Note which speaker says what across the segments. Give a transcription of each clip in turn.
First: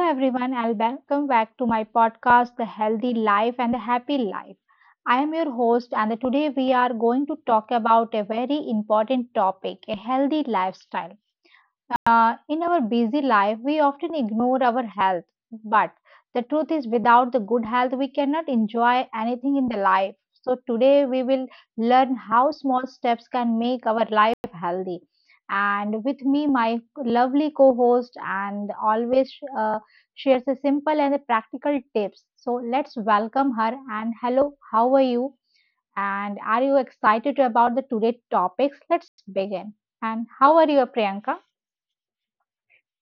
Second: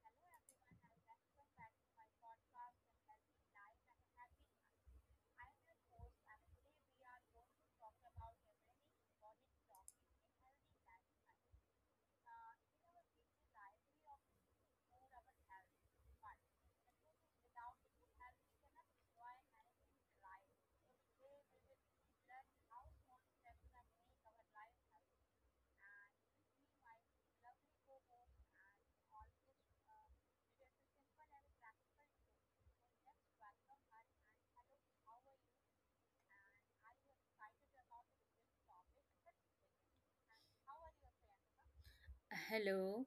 Speaker 1: everyone, and welcome back to my podcast, The Healthy Life and the Happy Life. I am your host, and today we are going to talk about a very important topic a healthy lifestyle. In our busy life, we often ignore our health, but the truth is, without the good health, we cannot enjoy anything in the life. So, today we will learn how small steps can make our life healthy. And with me, my lovely co host, and always uh, shares a simple and a practical tips. So, let's welcome her. And hello, how are you? And are you excited about the today topics? Let's begin. And how are you, Priyanka?
Speaker 2: Hello,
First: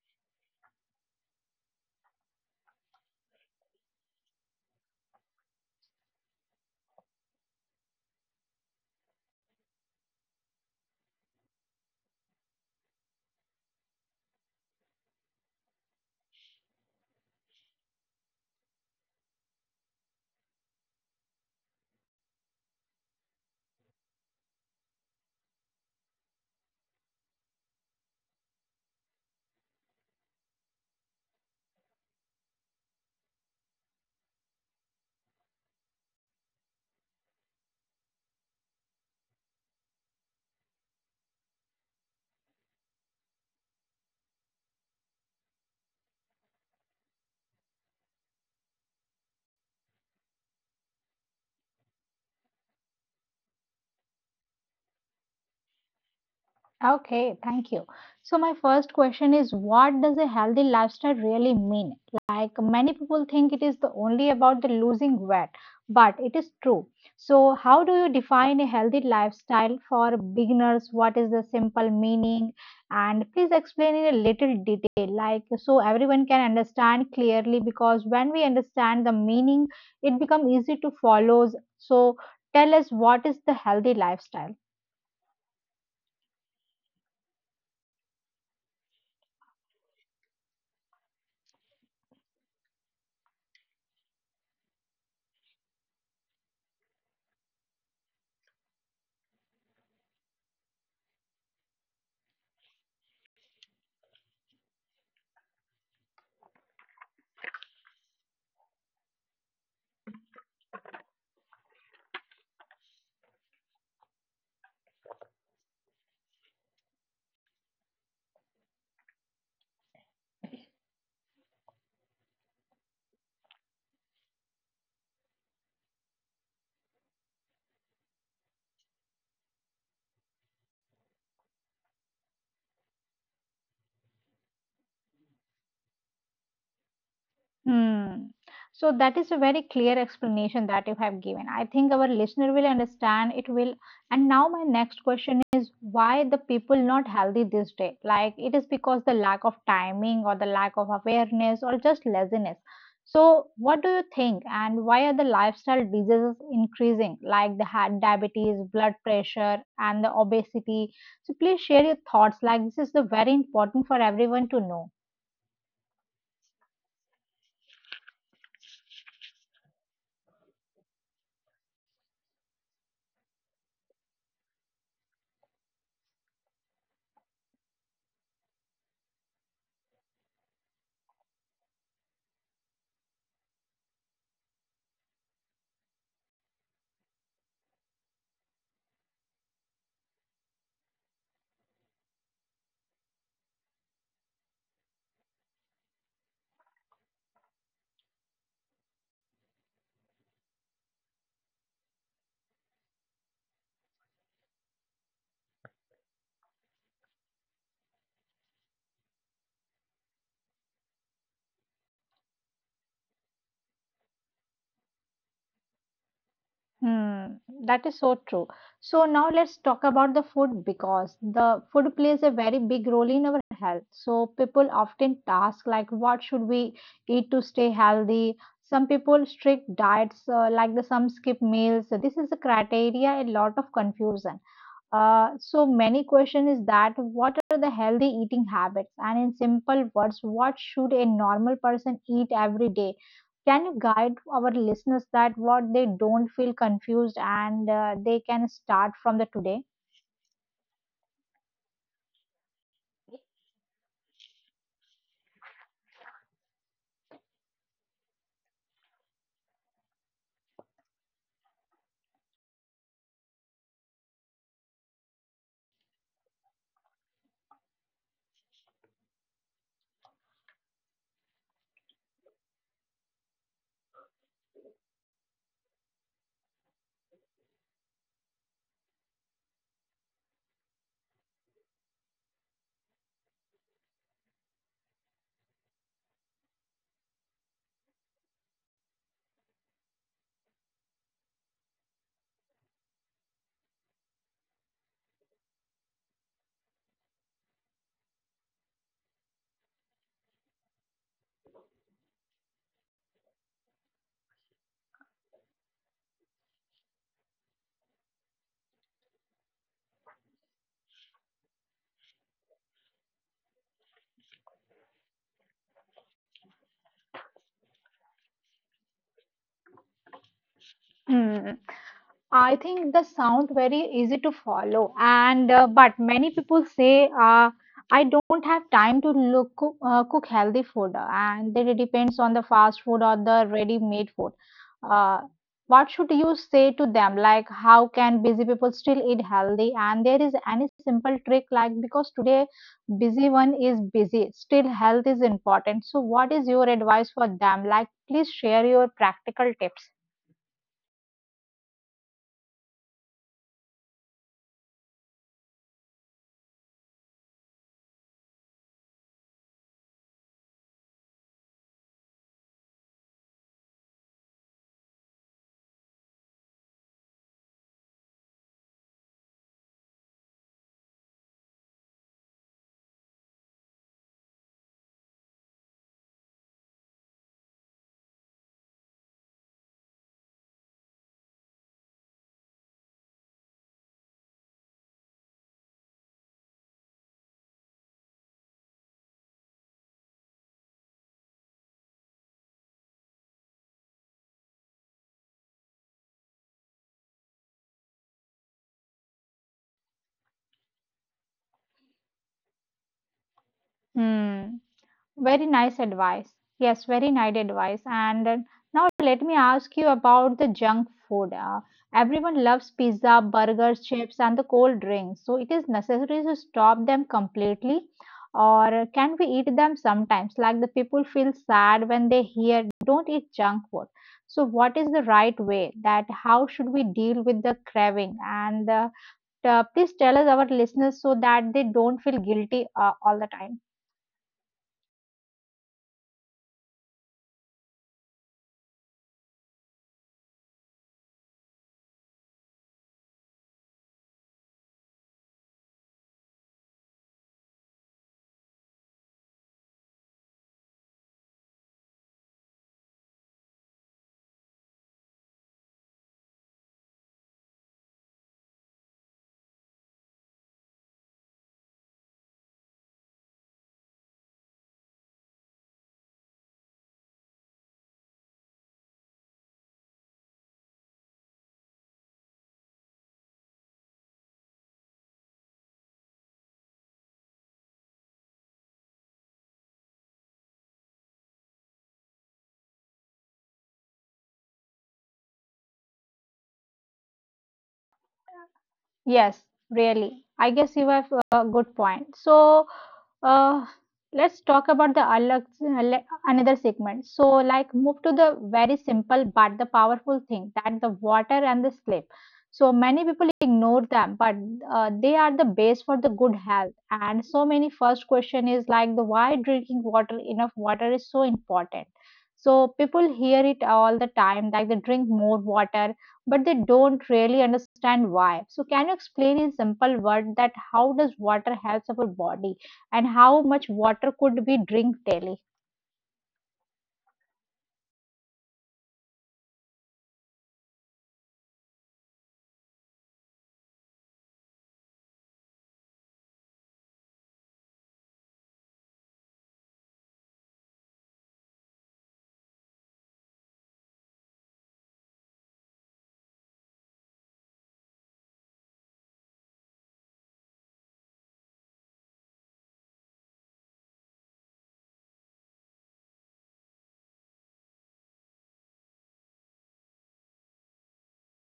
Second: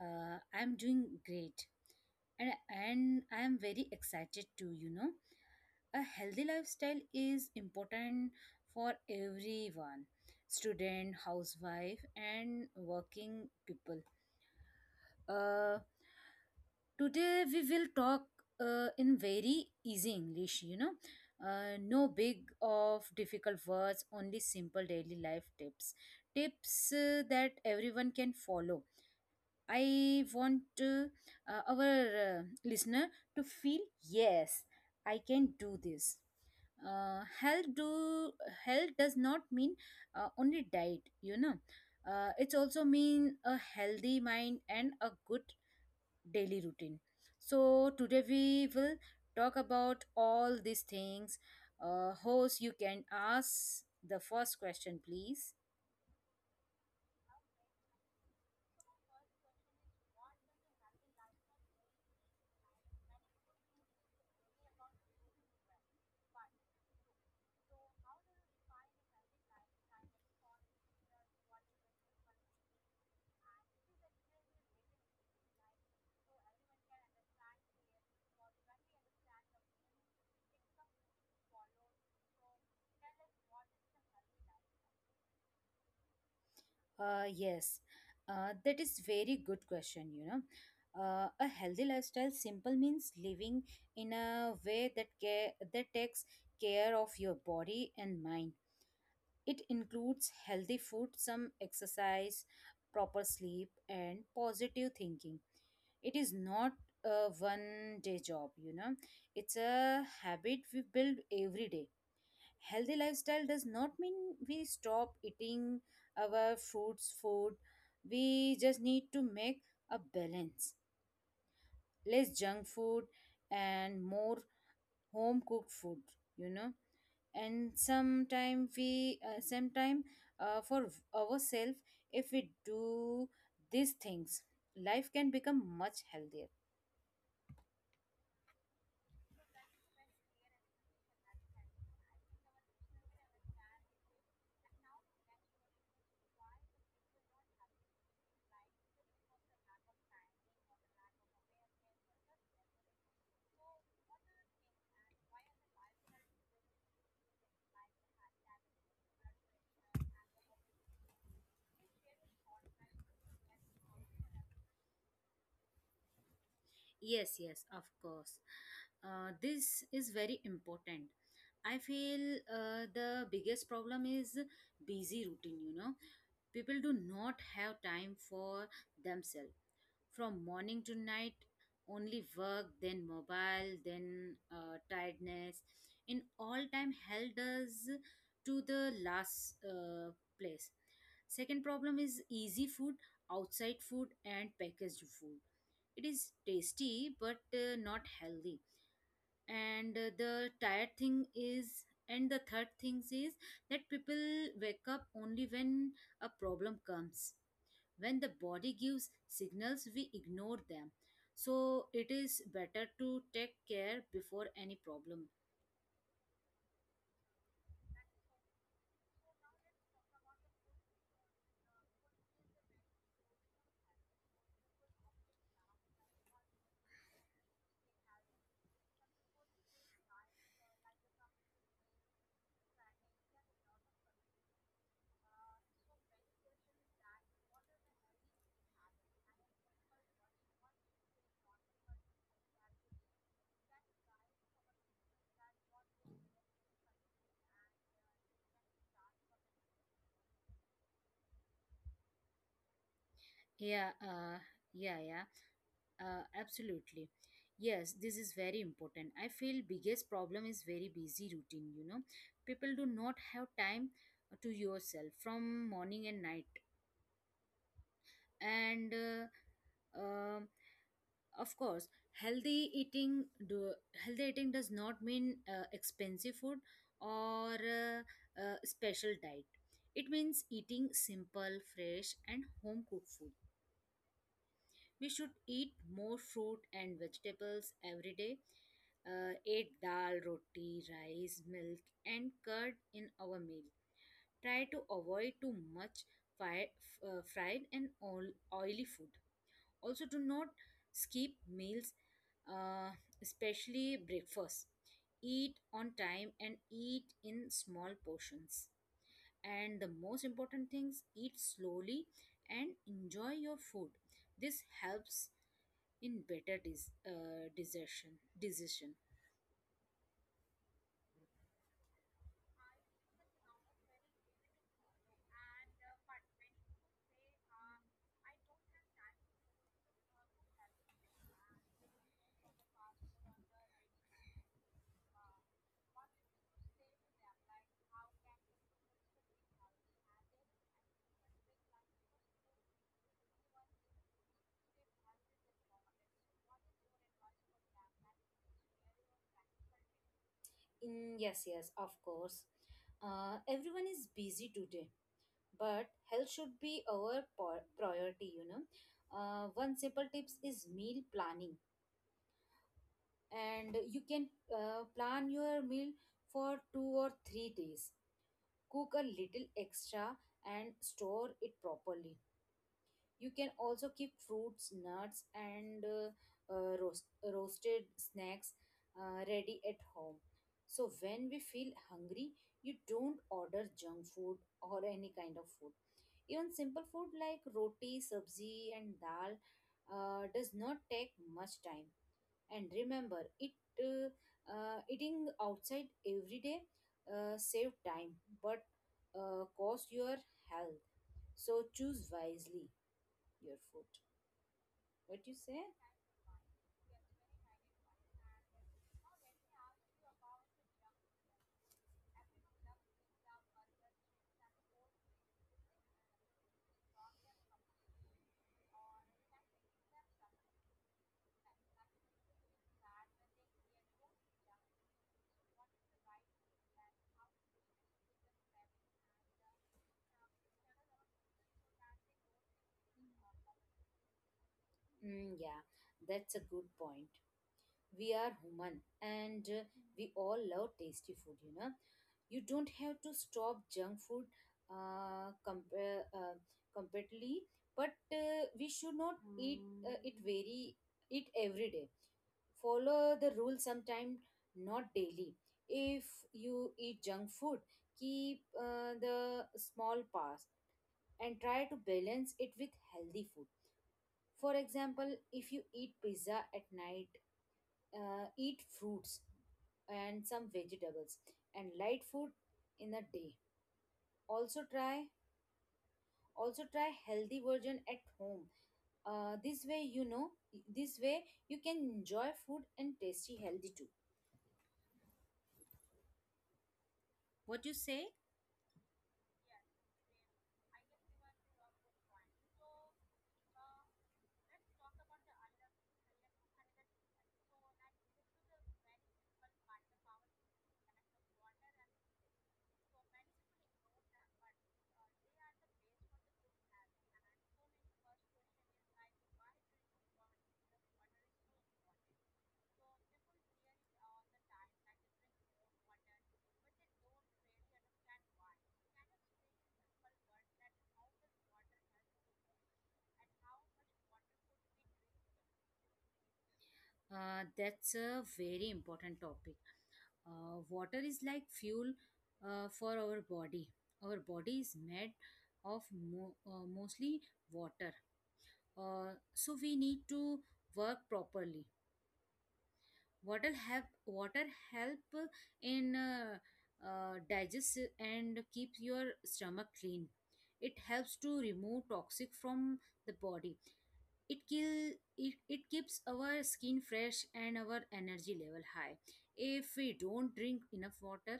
Speaker 2: I'm doing great, and I'm very excited too. You know, a healthy lifestyle is important for everyone, student, housewife, and working people. Uh, Today we will talk in very easy english, you know, no big of difficult words, only simple daily life tips, tips that everyone can follow. I want our listener to feel yes, I can do this. Health do health does not mean only diet. You know, it's also mean a healthy mind and a good daily routine. So today we will talk about all these things. Host, you can ask the first question, please.
Speaker 1: Okay, thank you. So my first question is what does a healthy lifestyle really mean? Like many people think it is the only about the losing weight, but it is true. So how do you define a healthy lifestyle for beginners? What is the simple meaning? And please explain in a little detail, like so everyone can understand clearly because when we understand the meaning, it becomes easy to follow. So tell us what is the healthy lifestyle?
Speaker 2: Yes, that is very good question. You know, a healthy lifestyle simple means living in a way that takes care of your body and mind. It includes healthy food, some exercise, proper sleep, and positive thinking. It is not a 1 day job. You know, it's a habit we build every day. Healthy lifestyle does not mean we stop eating our fruits food. We just need to make a balance, less junk food and more home cooked food, you know. And sometime for ourselves, if we do these things, life can become much healthier.
Speaker 1: Hmm. So that is a very clear explanation that you have given. I think our listener will understand it will. And now my next question is why the people not healthy this day? Like it is because the lack of timing or the lack of awareness or just laziness. So what do you think and why are the lifestyle diseases increasing like the heart diabetes, blood pressure and the obesity? So please share your thoughts like this is the very important for everyone to know.
Speaker 2: Yes, yes, of course. This is very important. I feel the biggest problem is busy routine, you know. People do not have time for themselves. From morning to night only work, then mobile, then tiredness in all time held us to the last place. Second problem is easy food, outside food and packaged food. It is tasty but not healthy. And the third thing is that people wake up only when a problem comes. When the body gives signals we ignore them, so it is better to take care before any problem.
Speaker 1: Hmm, that is so true. So now let's talk about the food because the food plays a very big role in our health. So people often ask like what should we eat to stay healthy? Some people strict diets like the some skip meals. This is a criteria a lot of confusion. So many question is that what are the healthy eating habits and in simple words what should a normal person eat every day can you guide our listeners that what they don't feel confused and they can start from the
Speaker 2: Yeah uh, yeah yeah absolutely. Yes, this is very important. I feel biggest problem is very busy routine, you know. People do not have time to yourself from morning and night. And of course, healthy eating do healthy eating does not mean expensive food or special diet. It means eating simple, fresh, and home cooked food. We should eat more fruit and vegetables every day. Eat dal, roti, rice, milk, and curd in our meal. Try to avoid too much fried and oily food. Also, do not skip meals, uh, especially breakfast. Eat on time and eat in small portions. And the most important things, eat slowly and enjoy your food. This helps in better decision. Decision.
Speaker 1: today. I think the sound very easy to follow, and but many people say I don't have time to look cook, cook healthy food, and that it depends on the fast food or the ready-made food. Uh, what should you say to them? Like, how can busy people still eat healthy? And there is any simple trick, like because today busy one is busy, still health is important. So, what is your advice for them? Like, please share your practical tips.
Speaker 2: Yes, yes, of course. Everyone is busy today, but health should be our priority, you know. One simple tips is meal planning. And you can plan your meal for 2 or 3 days. Cook a little extra and store it properly. You can also keep fruits, nuts, and roasted snacks ready at home. So when we feel hungry, you don't order junk food or any kind of food. Even simple food like roti, sabzi, and dal does not take much time. And remember it, uh, eating outside every day save time but cost your health, so choose wisely your food.
Speaker 1: Hmm.
Speaker 2: What
Speaker 1: Very
Speaker 2: you say?
Speaker 1: nice advice. Yes, very nice advice. And now let me ask you about the junk food. Everyone loves pizza, burgers, chips, and the cold drinks. So it is necessary to stop them completely, or can we eat them sometimes? Like the people feel sad when they hear don't eat junk food. So what is the right way? That how should we deal with the craving? And please tell us our listeners so that they don't feel guilty all the time.
Speaker 2: Yeah, that's a good point. We are human and we all love tasty food, you know. You don't have to stop junk food compare completely, but we should not eat it every day. Follow the rule sometime, not daily. If you eat junk food, keep the small parts and try to balance it with healthy food. For example, if you eat pizza at night, eat fruits and some vegetables and light food in a day. Also try also try healthy version at home. uh, this way you know this way you can enjoy food and tasty healthy too. What you say?
Speaker 1: Yes, really. I guess you have a good point. So, uh, let's talk about the another segment. So, like, move to the very simple but the powerful thing that the water and the sleep. So, many people ignore them, but they are the base for the good health. And so, many first question is like the why drinking water enough water is so important. So, people hear it all the time, like they drink more water but they don't really understand why. So, can you explain in simple words that how does water helps our body and how much water could we drink daily?
Speaker 2: That's a very important topic. Water is like fuel for our body. Our body is made of mostly water. So we need to work properly. Water help in digest and keeps your stomach clean. It helps to remove toxic from the body. it kill it keeps our skin fresh and our energy level high. If we don't drink enough water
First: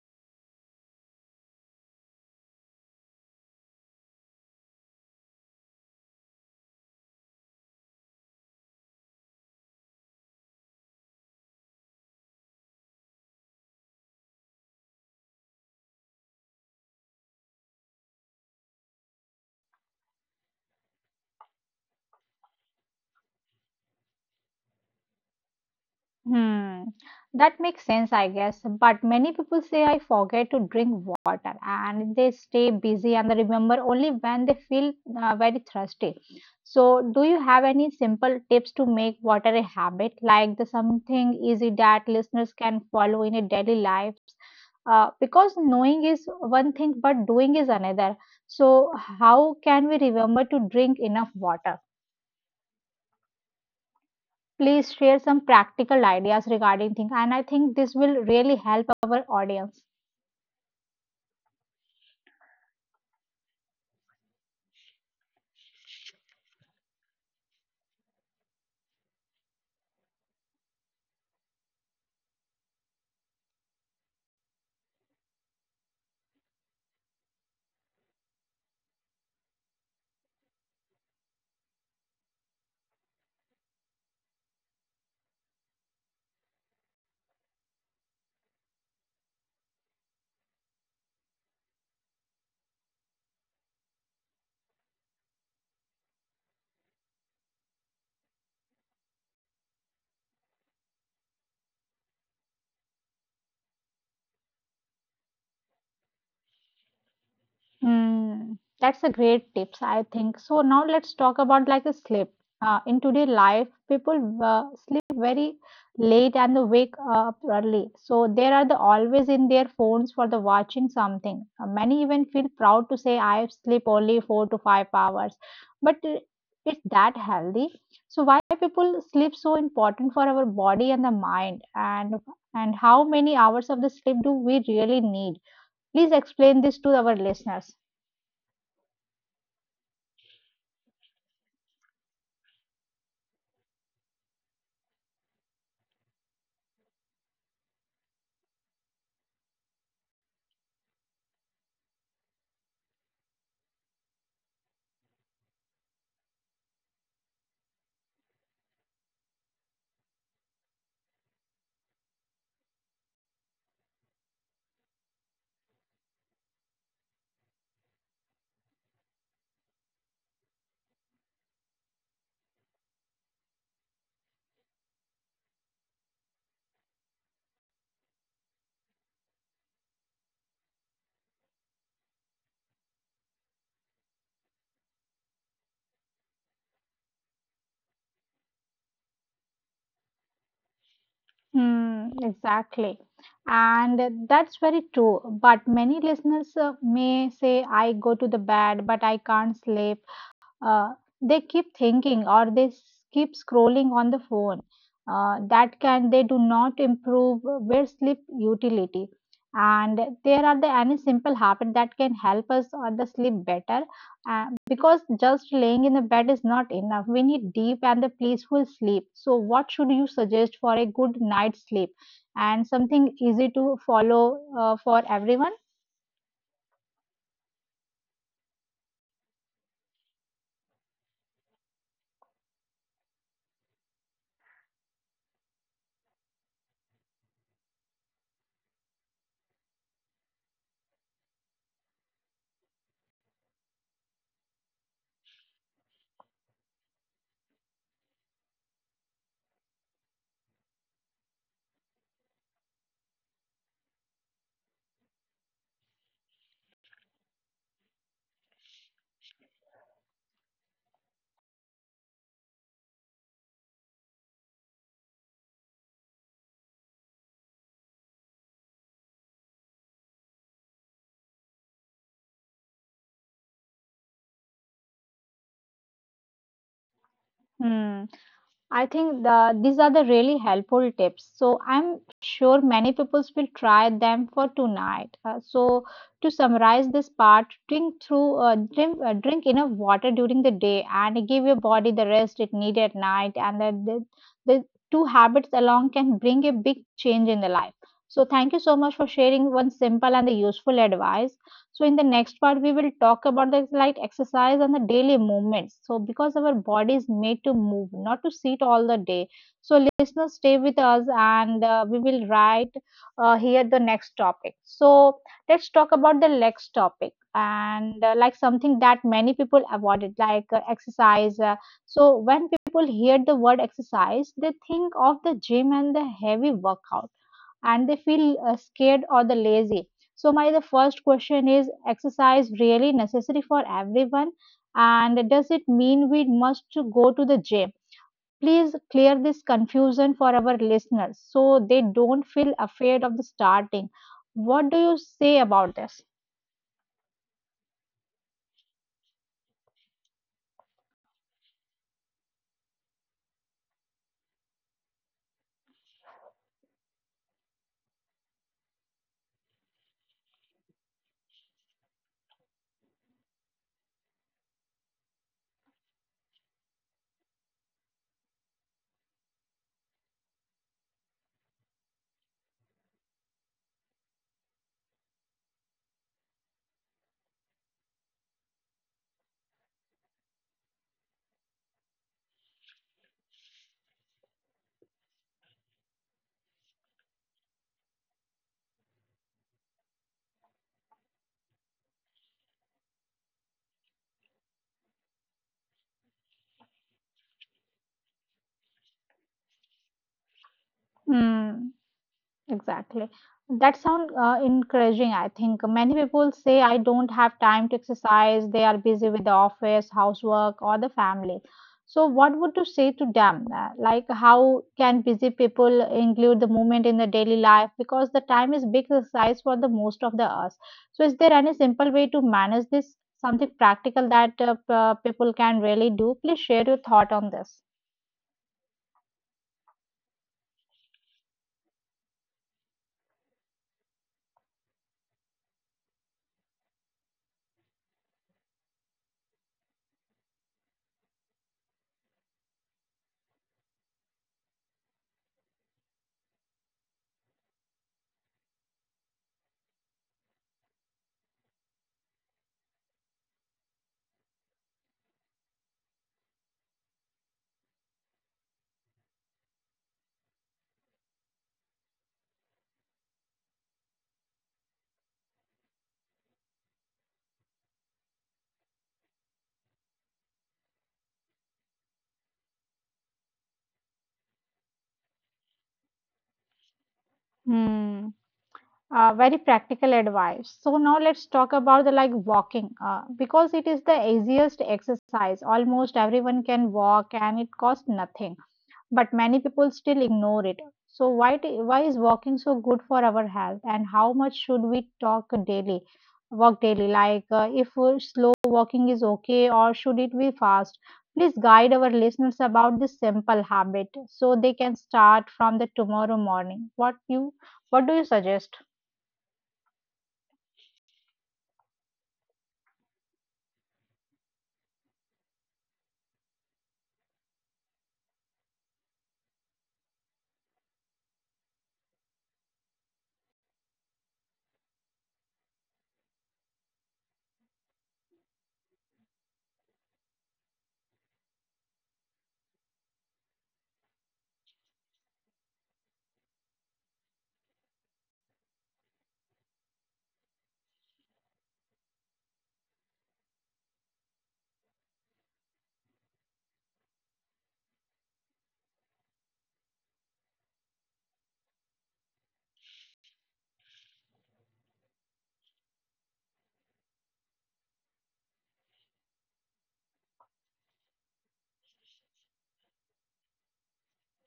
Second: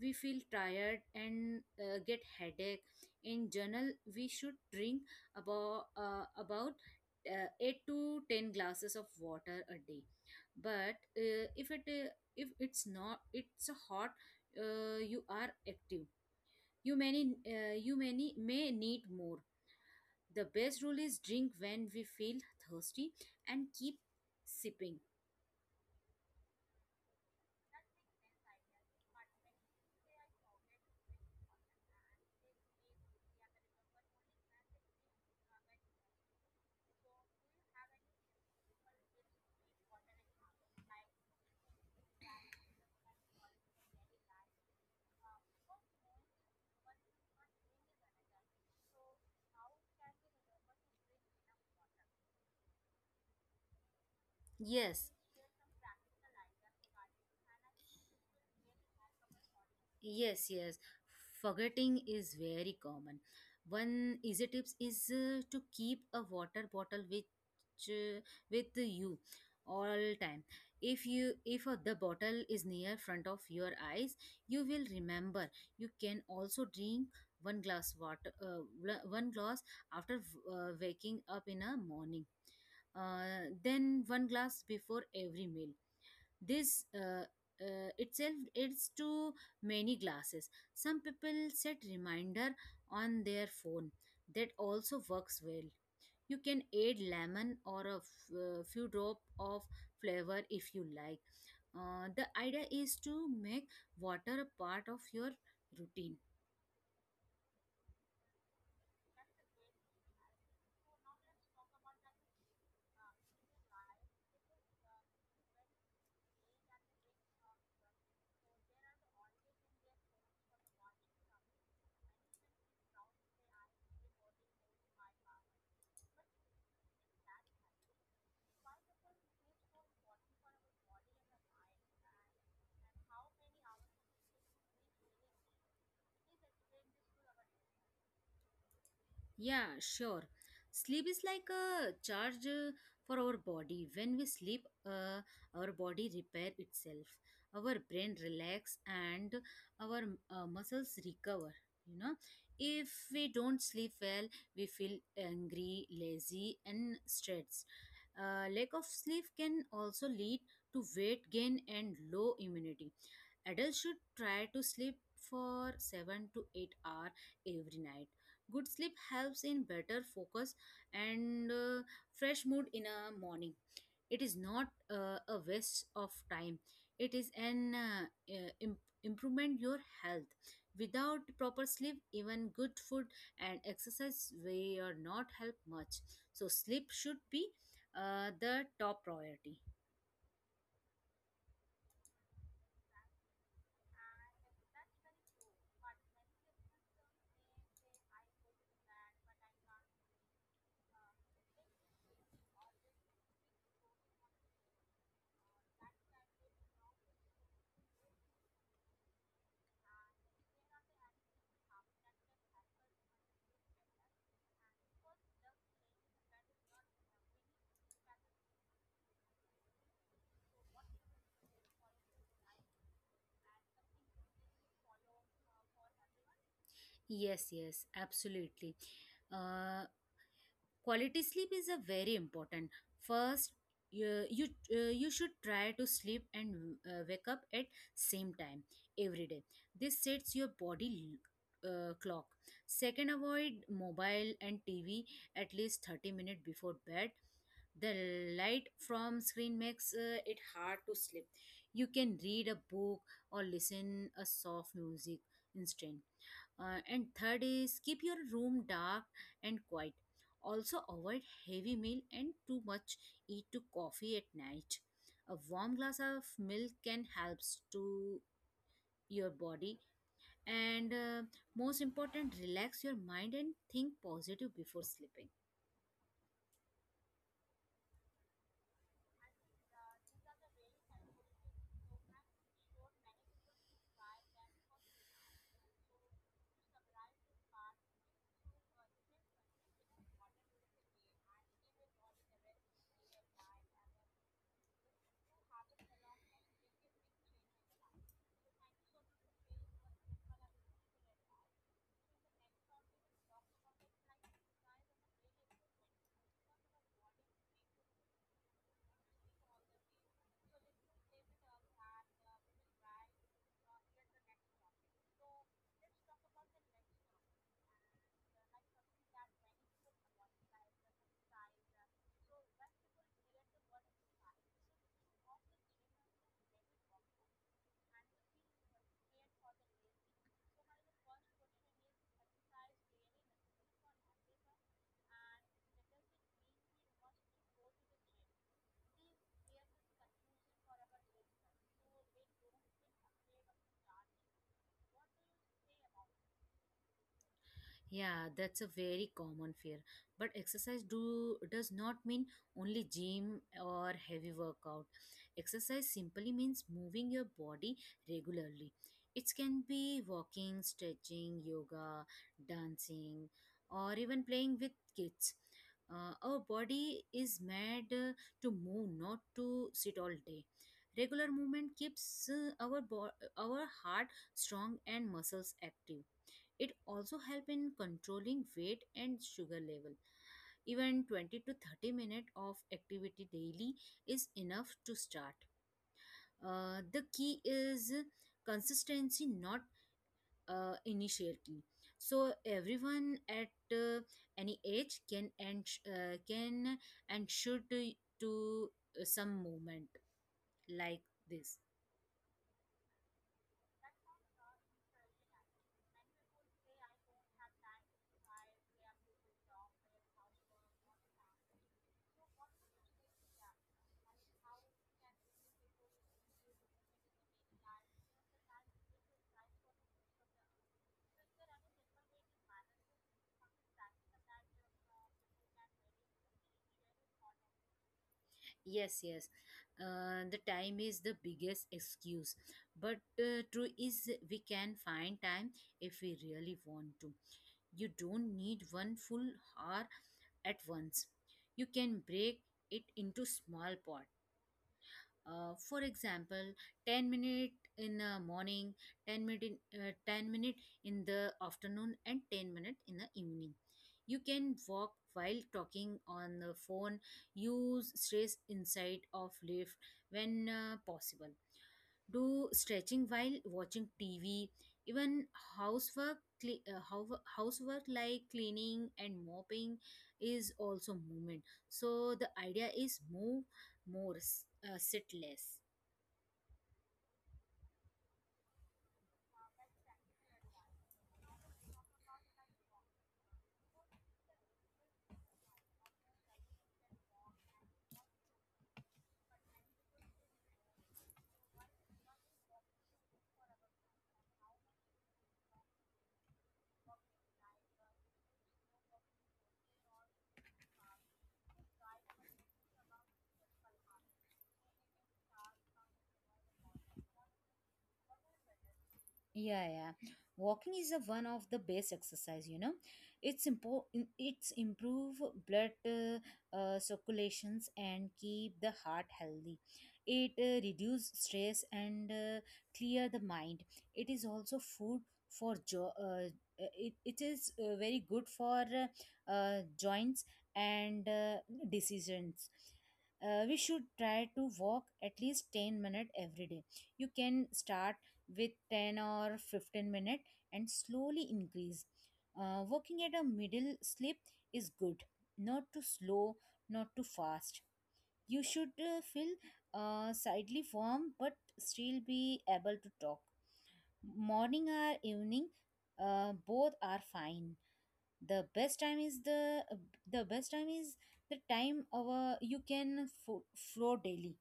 Speaker 2: we feel tired and get headache. In general we should drink about 8 to 10 glasses of water a day, but if it's not, it's a hot, you are active, you many may need more. The best rule is drink when we feel thirsty and keep sipping.
Speaker 1: Hmm, that makes sense, I guess. But many people say I forget to drink water and they stay busy and they remember only when they feel very thirsty. So, do you have any simple tips to make water a habit, like the something easy that listeners can follow in a daily life? Because knowing is one thing but doing is another, so how can we remember to drink enough water? Please
Speaker 2: Yes,
Speaker 1: share some practical ideas regarding things, and I think this will really help our audience.
Speaker 2: yes, yes. Forgetting is very common. One easy tips is to keep a water bottle uh, with you all time. If the bottle is near front of your eyes, you will remember. You can also drink one glass water uh, one glass after waking up in a morning, then one glass before every meal. This itself it's to many glasses. Some people set reminder on their phone. That also works well. You can add lemon or a few drop of flavor if you like. The idea is to make water a part of your routine.
Speaker 1: Hmm, that's a great tips, I think. So now let's talk about like a sleep. In today life, people sleep very late and they wake up early. So they are the always in their phones for the watching something. Many even feel proud to say I sleep only 4 to 5 hours, but it's that healthy. So why people sleep so important for our body and the mind, and how many hours of the sleep do we really need? Please explain this to our listeners.
Speaker 2: Yeah, sure. Sleep is like a charge for our body. When we sleep, our body repair itself. Our brain relax and our muscles recover. You know, if we don't sleep well, we feel angry, lazy, and stressed. Lack of sleep can also lead to weight gain and low immunity. Adults should try to sleep for 7 to 8 hours every night. Good sleep helps in better focus and fresh mood in a morning. It is not a waste of time. It is an uh, im- improvement your health. Without proper sleep, even good food and exercise will not help much. So sleep should be the top priority.
Speaker 1: Hmm, exactly. And that's very true. But many listeners may say, I go to the bed, but I can't sleep, uh, they keep thinking or they keep scrolling on the phone. That can they do not improve their sleep utility, and there are the any simple habit that can help us on the sleep better? Because just laying in the bed is not enough, we need deep and the peaceful sleep. So what should you suggest for a good night's sleep, and something easy to follow for everyone?
Speaker 2: Yes, yes, absolutely. Uh, Quality sleep is a very important. First you you, you should try to sleep and wake up at same time every day. This sets your body clock. Second, avoid mobile and TV at least 30 minutes before bed. The light from screen makes it hard to sleep. You can read a book or listen a soft music instead. And third is keep your room dark and quiet. Also, avoid heavy meal and too much eat to coffee at night. A warm glass of milk can helps to your body. And most important, relax your mind and think positive before sleeping.
Speaker 1: Hmm. I think the, these are the really helpful tips. So I'm sure many people will try them for tonight. So to summarize this part, drink enough water during the day and give your body the rest it needs at night. And then the two habits along can bring a big change in the life. So thank you so much for sharing one simple and the useful advice. So in the next part, we will talk about the light exercise and the daily movements. So because our body is made to move, not to sit all the day. So listeners, stay with us, and we will write here the next topic. So let's talk about the next topic and like something that many people avoided, like exercise. So when people hear the word exercise, they think of the gym and the heavy workout and they feel scared or the lazy. So my the first question is exercise really necessary for everyone, and does it mean we must go to the gym? Please clear this confusion for our listeners so they don't feel afraid of the starting. What do you say about this?
Speaker 2: Yeah, that's a very common fear. But exercise do does not mean only gym or heavy workout. Exercise simply means moving your body regularly. It can be walking, stretching, yoga, dancing, or even playing with kids. Our body is made to move, not to sit all day. Regular movement keeps our heart strong and muscles active. It also help in controlling weight and sugar level. Even 20 to 30 minutes of activity daily is enough to start. The key is consistency, not initiality. So everyone at uh, any age can and can and should to some movement like this.
Speaker 1: Hmm. Exactly. That sounds encouraging, I think. Many people say, I don't have time to exercise. They are busy with the office, housework, or the family. So, what would you say to them? Like, how can busy people include the movement in the daily life? Because the time is big exercise for the most of the us. So, is there any simple way to manage this? Something practical that people can really do? Please share your thought on this.
Speaker 2: Yes, yes. The time is the biggest excuse. But true is we can find time if we really want to. You don't need one full hour at once. You can break it into small part. For example, 10 minute in the morning, 10 minute in the afternoon, and 10 minute in the evening. You can walk while talking on the phone. Use stairs inside of lift when possible. Do stretching while watching TV. Even Housework like cleaning and mopping is also movement. So the idea is move more, sit less.
Speaker 1: Hmm. Very practical advice. So now let's talk about the like walking because it is the easiest exercise. Almost everyone can walk and it costs nothing, but many people still ignore it. So why is walking so good for our health and how much should we talk daily? Walk daily like if slow walking is okay or should it be fast? Please guide our listeners about this simple habit so they can start from the tomorrow morning. What you what do you suggest?
Speaker 2: Yeah, yeah. Walking is a one of the best exercise, you know. It's impo- it's improve blood circulations and keep the heart healthy. It reduce stress and clear the mind. It is also food for jo- it, it is very good for joints and decisions. We should try to walk at least 10 minutes every day. You can start with 10 or 15 minute and slowly increase. Working at a middle slip is good, not too slow, not too fast. You should feel slightly warm but still be able to talk. Morning or evening, both are fine. The best time is the the best time is the time our you can flow daily.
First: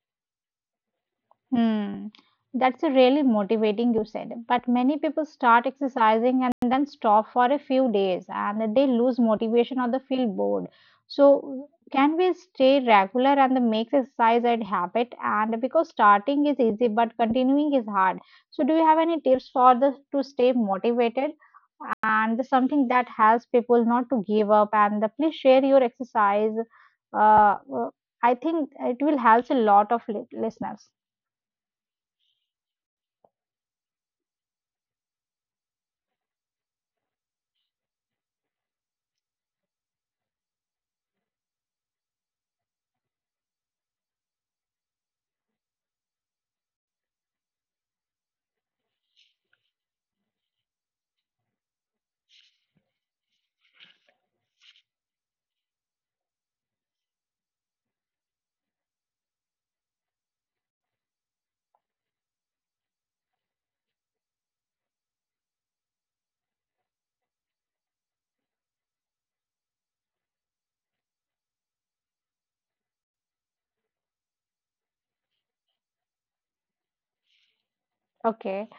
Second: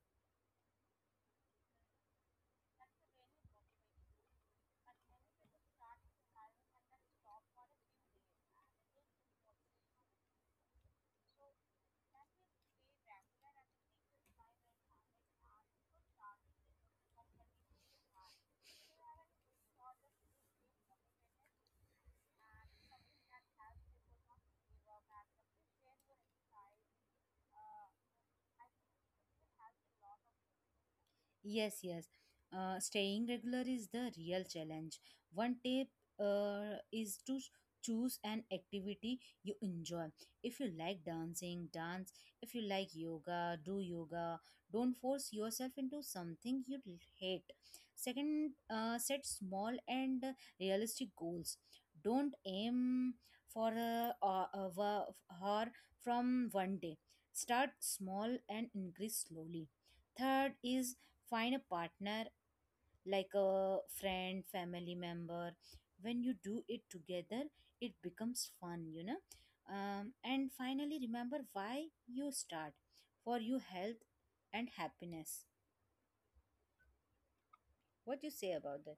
Speaker 1: Hmm, that's a really motivating you said. But many people start exercising and then stop for a few days and they lose motivation or they feel bored. So can we stay regular and make exercise a habit? And because starting is easy but continuing is hard. So do you have any tips for the to stay motivated, and something that helps people not to give up? And the, please share your exercise. Uh, uh, I think it will help a lot of listeners.
Speaker 2: Yes, yes. Staying regular is the real challenge. One tip is to choose an activity you enjoy. If you like dancing, dance. If you like yoga, do yoga. Don't force yourself into something you hate. Second, set small and realistic goals. Don't aim for hour from 1 day. Start small and increase slowly. Third is find a partner, like a friend, family member. When you do it together, it becomes fun. And finally, remember why you start, for your health and happiness. What do you say about
Speaker 1: Okay.
Speaker 2: that?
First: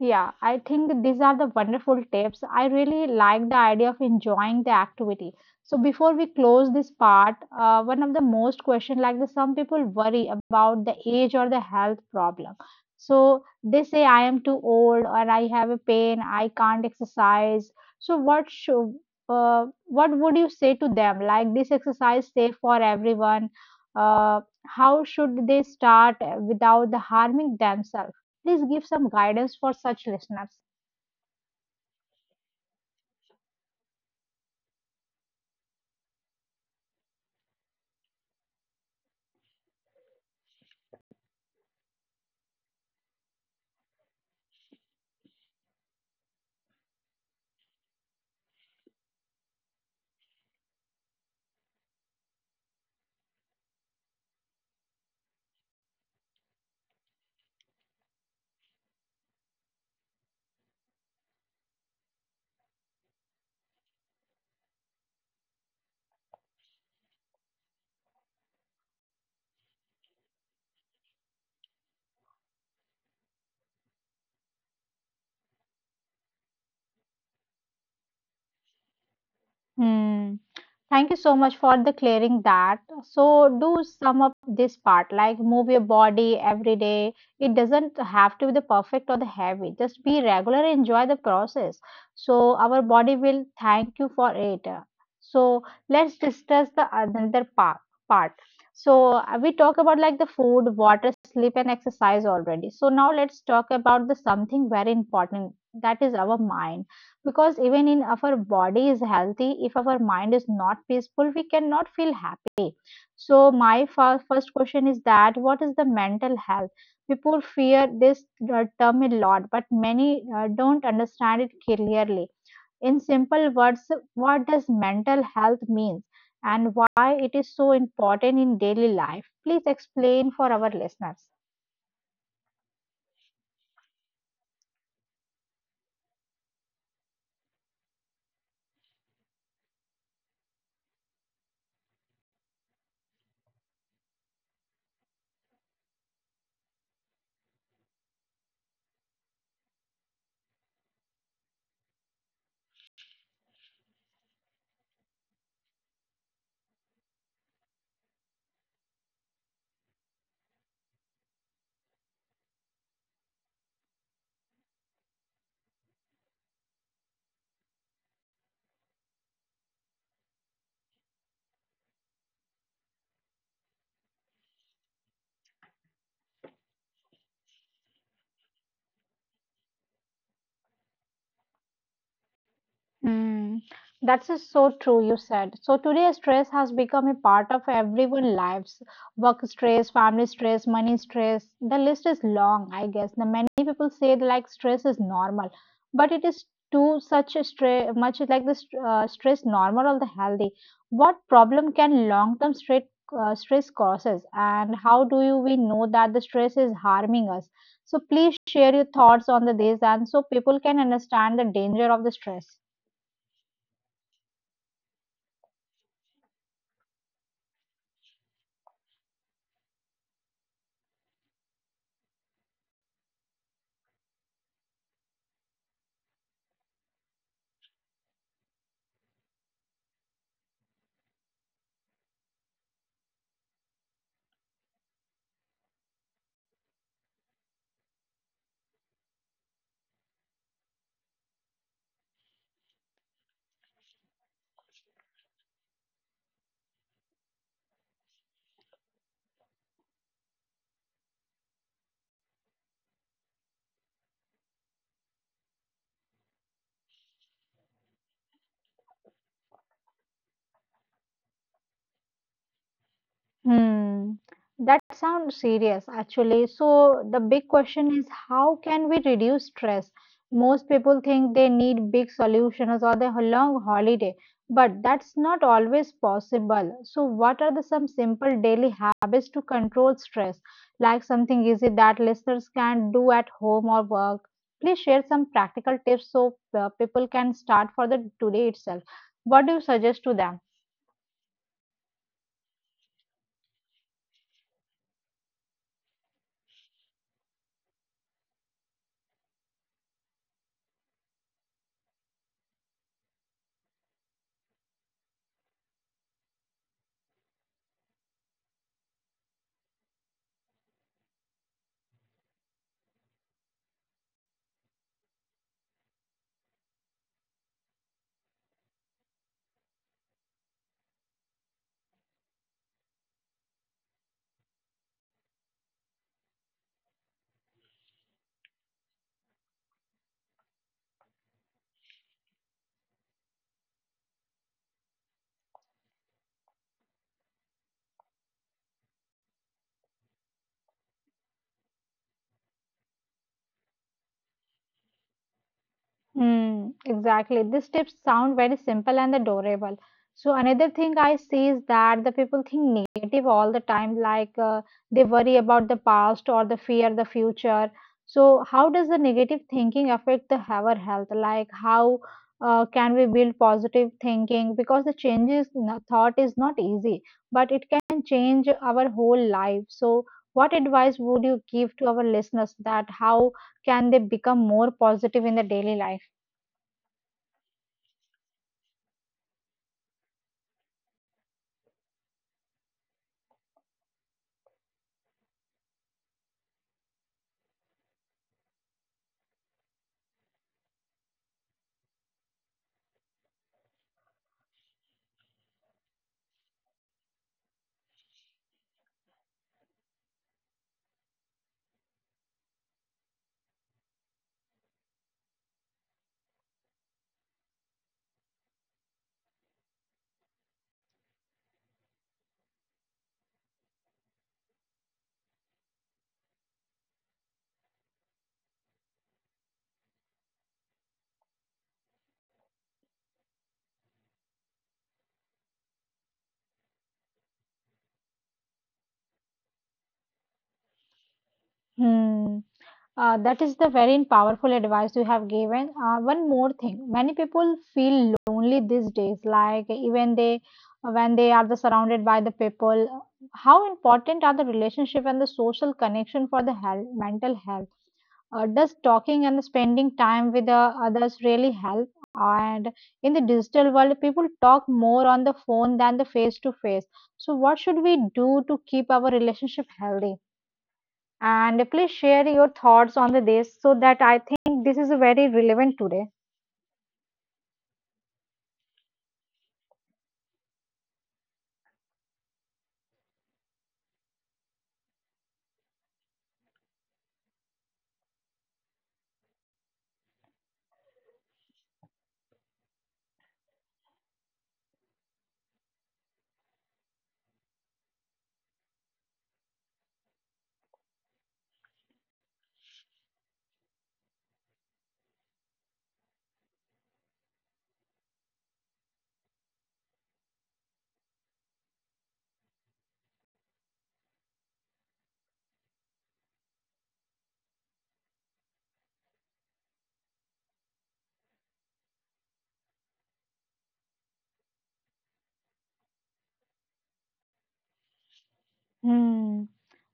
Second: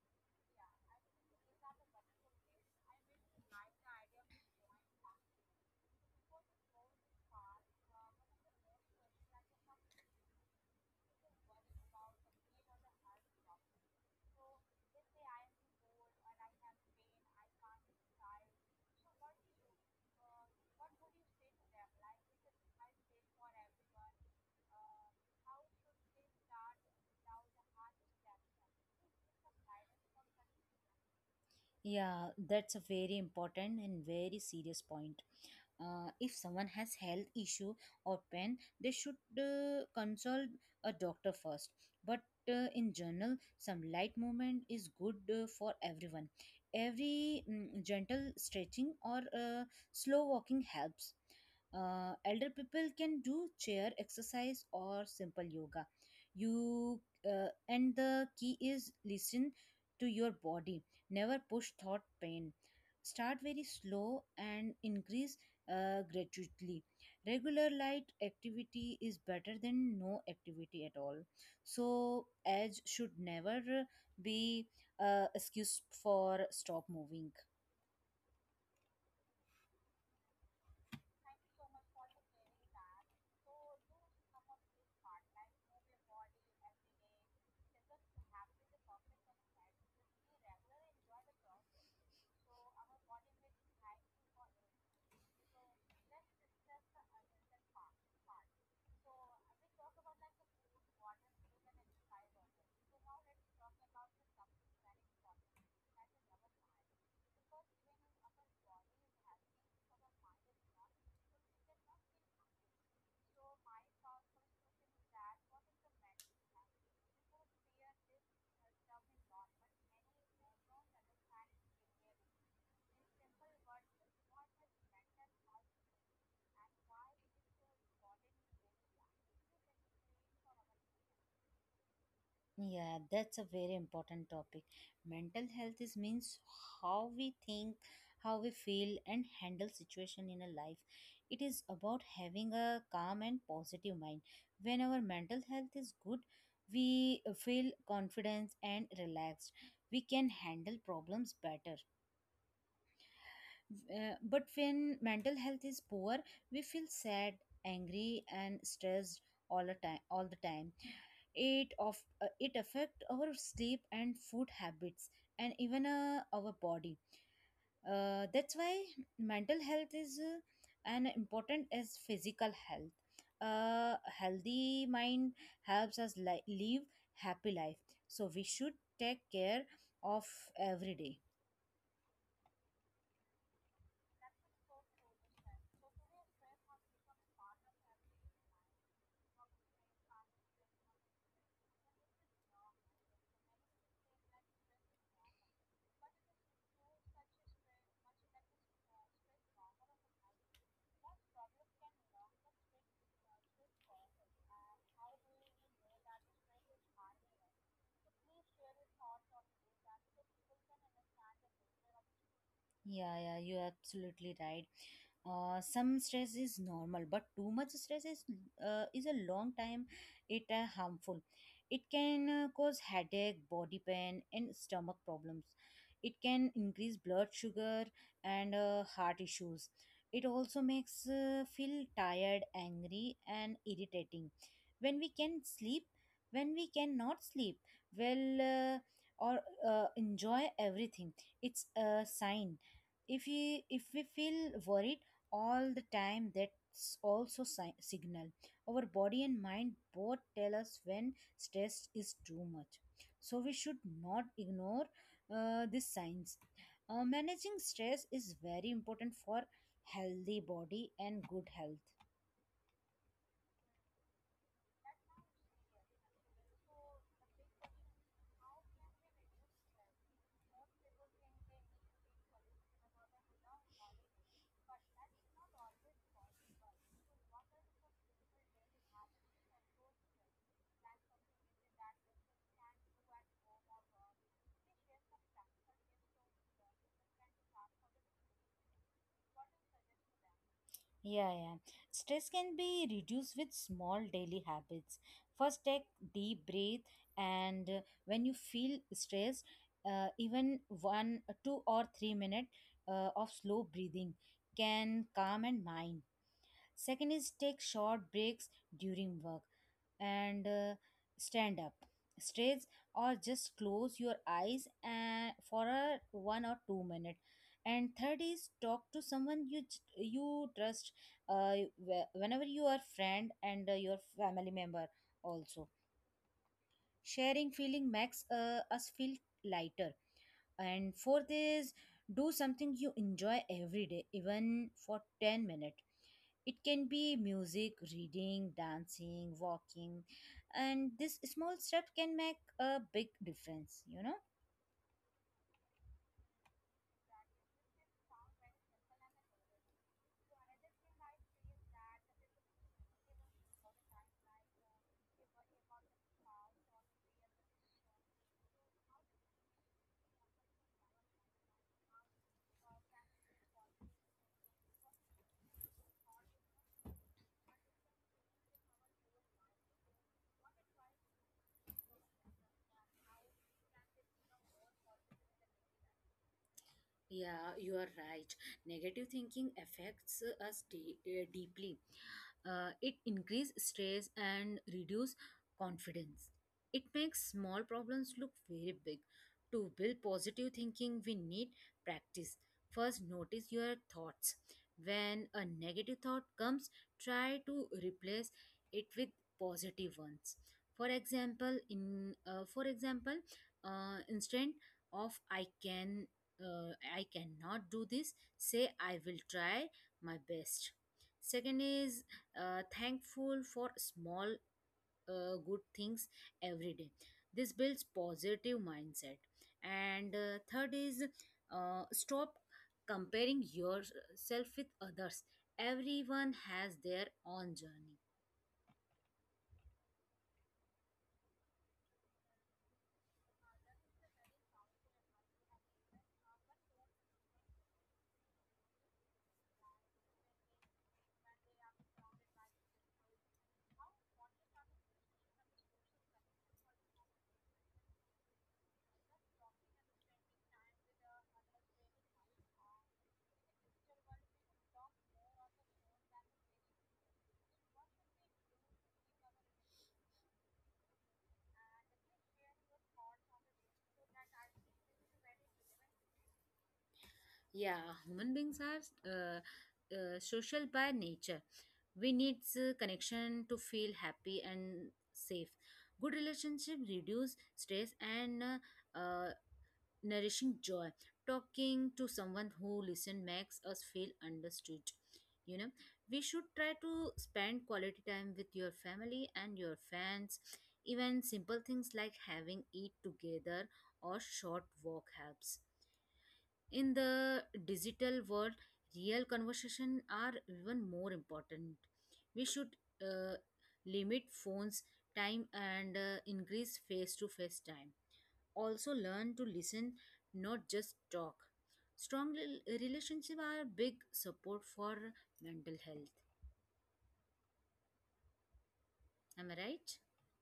Speaker 1: Yeah, I think these are the wonderful tips. I really like the idea of enjoying the activity. So before we close this part, one of the most question like the some people worry about the age or the health problem. So they say I am too old or I have a pain, I can't exercise. So what should what would you say to them? Like this exercise safe for everyone. How should they start without the harming themselves? Please give some guidance for such listeners.
Speaker 2: Yeah, that's a very important and very serious point. If someone has health issue or pain, they should consult a doctor first. But in general, some light movement is good for everyone. Every gentle stretching or slow walking helps. Elder people can do chair exercise or simple yoga. You and the key is listen to your body. Never push thought pain. Start very slow and increase gradually. Regular light activity is better than no activity at all. So, edge should never be excuse for stop moving.
Speaker 1: Hmm. Thank you so much for the clearing that. So do sum up this part like move your body every day. It doesn't have to be the perfect or the heavy. Just be regular and enjoy the process. So our body will thank you for it. So let's discuss the another part. So we talk about like the food, water, sleep and exercise already. So now let's talk about the something very important, that is our mind, because even in our body is healthy, if our mind is not peaceful we cannot feel happy. So my first question is that, what is the mental health? People fear this term a lot, but many don't understand it clearly. In simple words, what does mental health mean, and why it is so important in daily life? Please explain for our listeners.
Speaker 2: Yeah, that's a very important topic. Mental health is means how we think, how we feel and handle situation in a life. It is about having a calm and positive mind. When our mental health is good, we feel confident and relaxed. We can handle problems better. But when mental health is poor, we feel sad, angry, and stressed all the time. All the time, it of it affect our sleep and food habits, and even our body. That's why mental health is an important as physical health. A healthy mind helps us live happy life. So we should take care of every day.
Speaker 1: Mm, that's just so true, you said. So today, stress has become a part of everyone's lives. Work stress, family stress, money stress. The list is long, I guess. The many people say that, like stress is normal, but it is too such a stress much like the stress normal or the healthy. What problem can long-term stress causes, and how do you we know that the stress is harming us? So please share your thoughts on the this, and so people can understand the danger of the stress.
Speaker 2: Yeah, yeah, you're absolutely right. Some stress is normal, but too much stress is a long time it harmful. It can cause headache, body pain, and stomach problems. It can increase blood sugar and heart issues. It also makes feel tired, angry, and irritating. When we can sleep, when we cannot sleep, well, uh, or enjoy everything. It's a sign. If we feel worried all the time, that's also signal. Our body and mind both tell us when stress is too much, so we should not ignore these signs. Managing stress is very important for healthy body and good health.
Speaker 1: Hmm, that sounds serious actually. So, the big question is, how can we reduce stress? Most people think they need big solutions or the long holiday, but that's not always possible. So, what are the some simple daily habits to control stress? Like something easy that listeners can do at home or work. Please share some practical tips so people can start for the today itself. What do you suggest to them?
Speaker 2: Yeah, yeah. Stress can be reduced with small daily habits. First, take deep breath, and when you feel stressed, even one, 2 or 3 minutes of slow breathing can calm and mind. Second is take short breaks during work and stand up stretch, or just close your eyes and for a 1 or 2 minute. And third is talk to someone you trust, uh, whenever you are friend and your family member also. Sharing feeling makes us feel lighter. And fourth is do something you enjoy every day, even for 10 minutes. It can be music, reading, dancing, walking and This small step can make a big difference.
Speaker 1: Hmm, exactly. These tips sound very simple and adorable. So another thing I see is that the people think negative all the time, like they worry about the past or the fear the future. So how does the negative thinking affect the our health? Like how can we build positive thinking? Because the changes in thought is not easy, but it can change our whole life. So what advice would you give to our listeners, that how can they become more positive in their daily life?
Speaker 2: Yeah, you are right. Negative thinking affects us deeply. It increases stress and reduce confidence. It makes small problems look very big. To build positive thinking, we need practice. First, notice your thoughts. When a negative thought comes, try to replace it with positive ones. For example, instead of I cannot do this, say I will try my best. Second is thankful for small good things every day. This builds positive mindset. And third is stop comparing yourself with others. Everyone has their own journey.
Speaker 1: Hmm. That is the very powerful advice you have given. One more thing, many people feel lonely these days, like even they when they are the surrounded by the people. How important are the relationship and the social connection for the health, mental health? Does talking and spending time with the others really help? And in the digital world, people talk more on the phone than the face to face. So, what should we do to keep our relationship healthy? And please share your thoughts on the this, so that I think this is very relevant today.
Speaker 2: Yeah, human beings are social by nature. We need connection to feel happy and safe. Good relationship reduce stress and uh, nourishing joy. Talking to someone who listen makes us feel understood. You know, we should try to spend quality time with your family and your friends. Even simple things like having eat together or short walk helps in the digital world. Real conversation are even more important. We should uh, limit phones time and increase face to face time. Also learn to listen, not just talk. Strong relationship are big support for mental health. Am I
Speaker 1: Hmm.
Speaker 2: right?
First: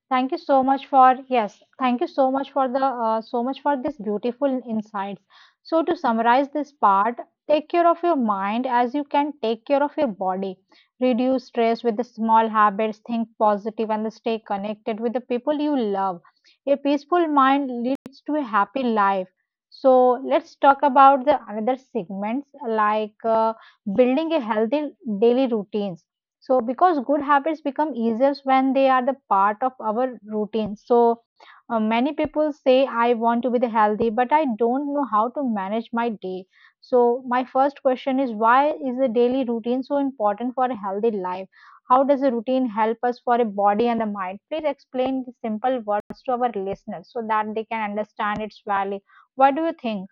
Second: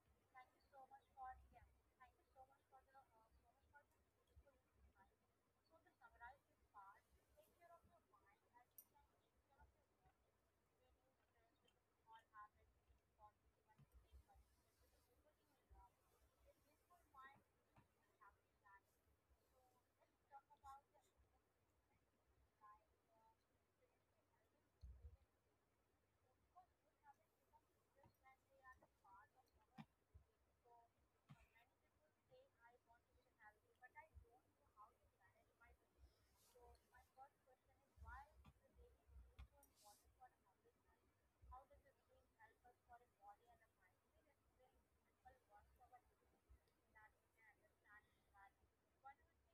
Speaker 1: Thank you so much for this beautiful insights. So to summarize this part, take care of your mind as you can take care of your body. Reduce stress with the small habits, think positive and stay connected with the people you love. A peaceful mind leads to a happy life. So let's talk about the another segments like building a healthy daily routines, so because good habits become easier when they are the part of our routine. So, many people say, I want to be the healthy, but I don't know how to manage my day. So, my first question is, why is the daily routine so important for a healthy life? How does a routine help us for a body and the mind? Please explain the simple words to our listeners so that they can understand its value. What do you think?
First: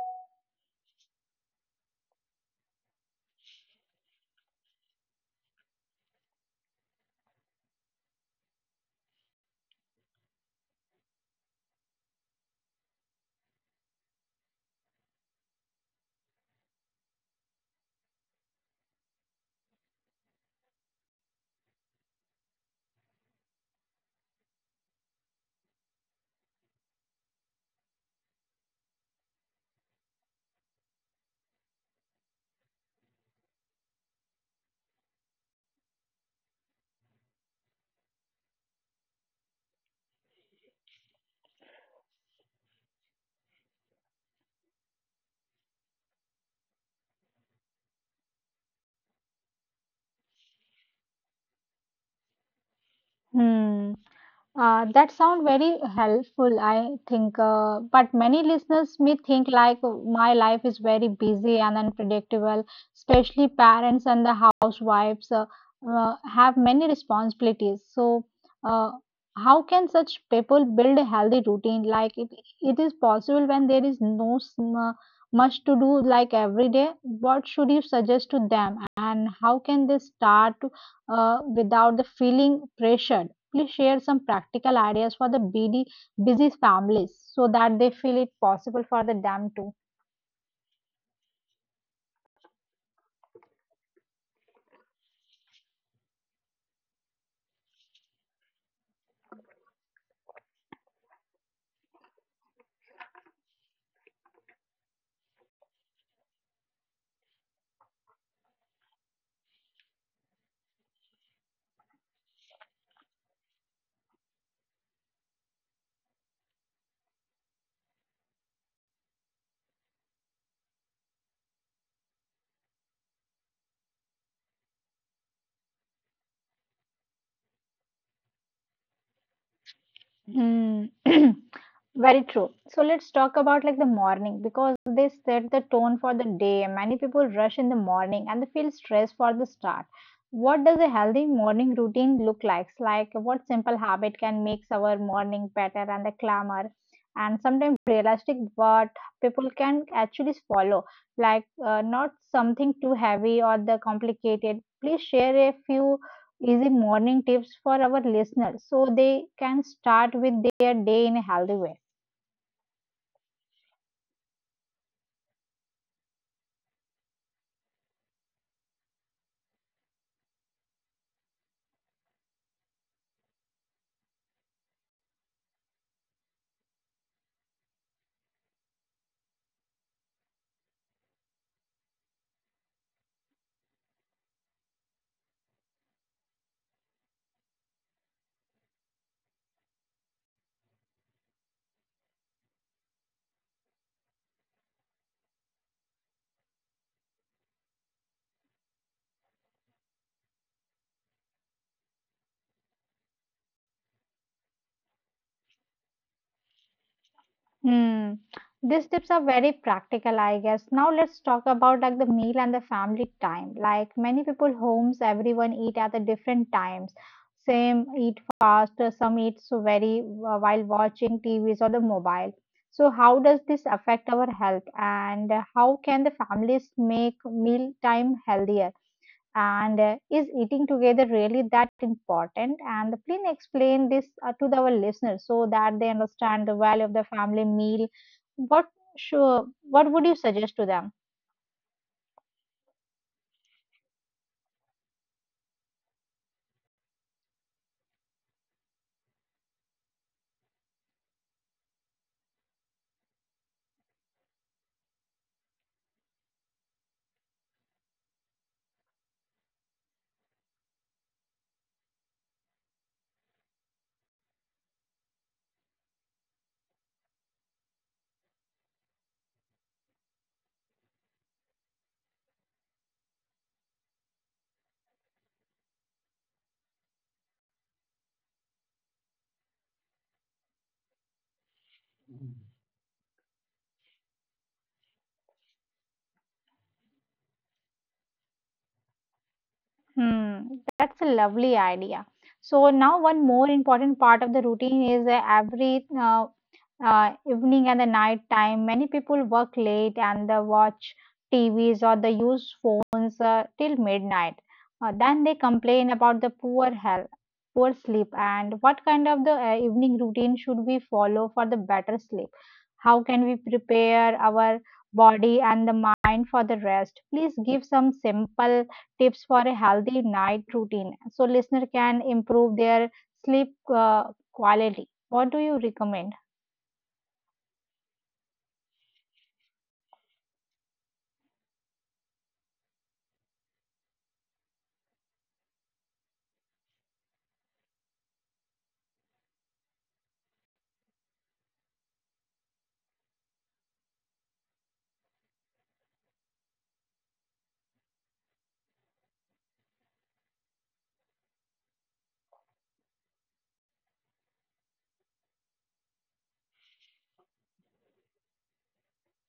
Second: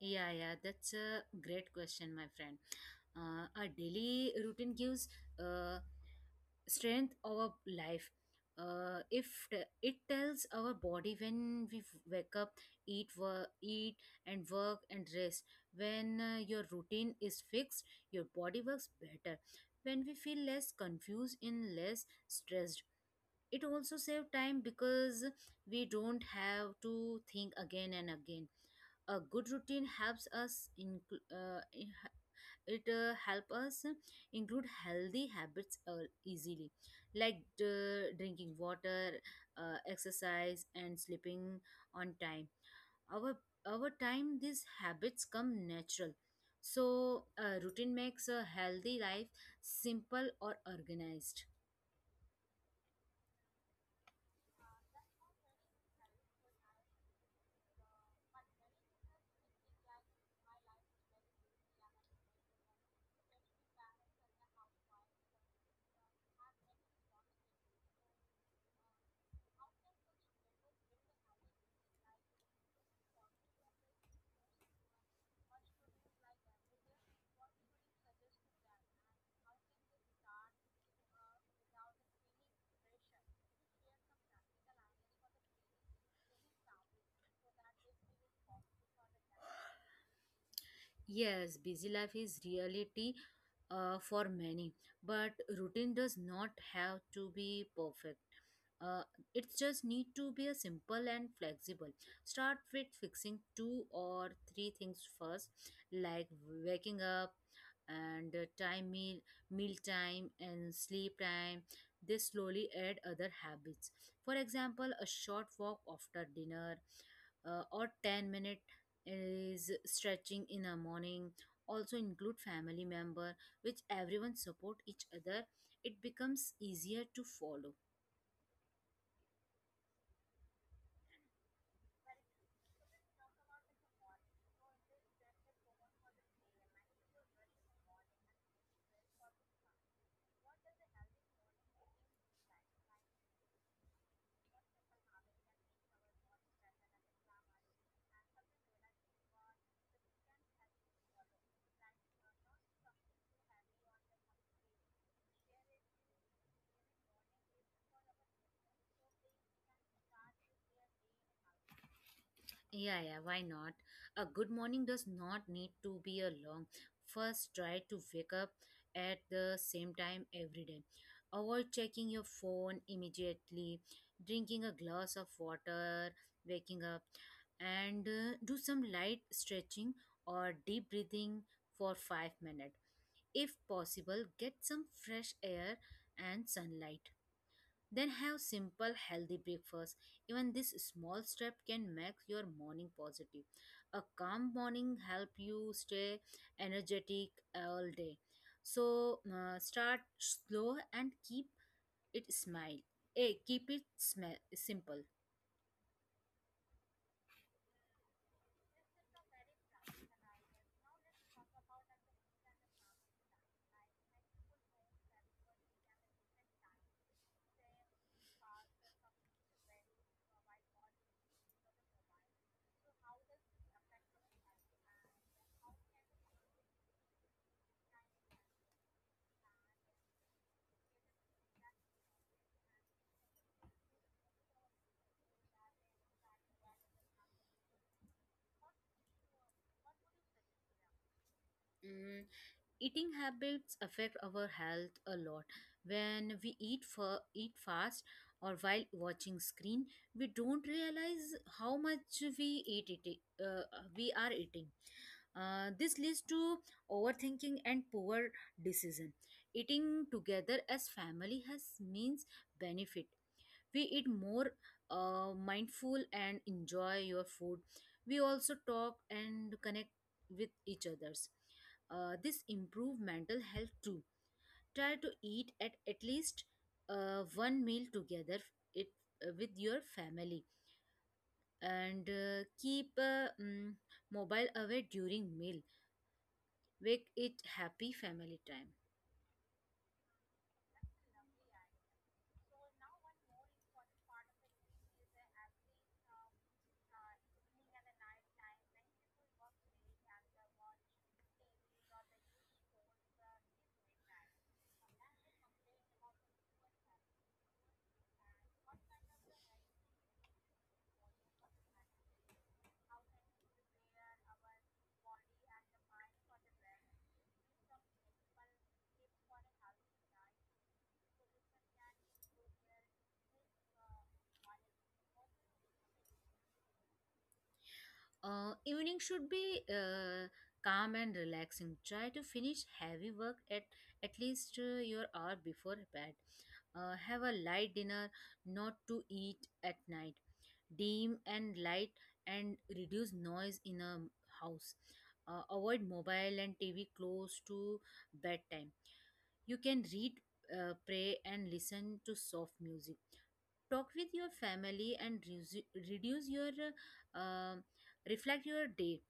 Speaker 2: Yeah, yeah, that's a great question, my friend. Our daily routine gives uh, strength our life. If t- It tells our body when we wake up, eat, work, eat and work and rest. When your routine is fixed, your body works better. When we feel less confused and less stressed, it also save time because we don't have to think again and again. A good routine helps us inclu- it help us include healthy habits easily, like drinking water, exercise and sleeping on time. our our time these habits come natural. So routine makes a healthy life simple or organized.
Speaker 1: Hmm. That sound very helpful, I think. But many listeners may think like my life is very busy and unpredictable, especially parents and the housewives have many responsibilities. So, uh, how can such people build a healthy routine? Like it is possible when there is no much to do like every day. What should you suggest to them, and how can they start, without the feeling pressured? Please share some practical ideas for the BD busy families so that they feel it possible for the them too.
Speaker 2: Yes, busy life is reality for many, but routine does not have to be perfect. Uh, it just need to be a simple and flexible. Start with fixing two or three things first, like waking up and meal time and sleep time. This slowly add other habits. For example, a short walk after dinner, or 10 minute is stretching in the morning. Also include family member, which everyone support each other, it becomes easier to follow.
Speaker 1: Hmm. Very true. So let's talk about like the morning, because they set the tone for the day. Many people rush in the morning and they feel stressed for the start. What does a healthy morning routine look like? Like what simple habit can make our morning better, and the glamour and sometimes realistic, but people can actually follow. Like not something too heavy or the complicated. Please share a few easy morning tips for our listeners so they can start with their day in a healthy way.
Speaker 2: Yeah, yeah, why not? A good morning does not need to be a long. First, try to wake up at the same time every day. Avoid checking your phone immediately. Drinking a glass of water, waking up, and do some light stretching or deep breathing for 5 minutes. If possible, get some fresh air and sunlight. Then have simple healthy breakfast. Even this small step can make your morning positive. A calm morning help you stay energetic all day. So start slow and keep it smile. Eh, keep it simple.
Speaker 1: Hmm. These tips are very practical, I guess. Now let's talk about like the meal and the family time. Like many people homes, everyone eat at the different times. Same eat fast, some eat so very while watching TVs or the mobile. So how does this affect our health, and how can the families make meal time healthier? And is eating together really that important? And please explain this to our listeners so that they understand the value of the family meal. What sure what would you suggest to them?
Speaker 2: Mm, eating habits affect our health a lot. When we eat fast or while watching screen, we don't realize how much uh, we are eating. This leads to overthinking and poor decision. Eating together as family has means benefit. We eat more mindful and enjoy your food. We also talk and connect with each others. This improve mental health too. Try to eat at least one meal together, it with your family, and mobile away during meal. Make it happy family time.
Speaker 1: Hmm, that's a lovely idea. So now one more important part of the routine is every evening and the night time. Many people work late and they watch TVs' or they use phones till midnight. Then they complain about the poor health, poor sleep, and what kind of the evening routine should we follow for the better sleep? How can we prepare our body and the mind for the rest? Please give some simple tips for a healthy night routine so listener can improve their sleep quality. What do you recommend?
Speaker 2: Evening should be calm and relaxing. Try to finish heavy work at least your hour before bed. Have a light dinner, not to eat at night. Dim and light and reduce noise in a house. Avoid mobile and TV close to bedtime. You can read, pray, and listen to soft music. Talk with your family and reduce your uh, um, reflect your day.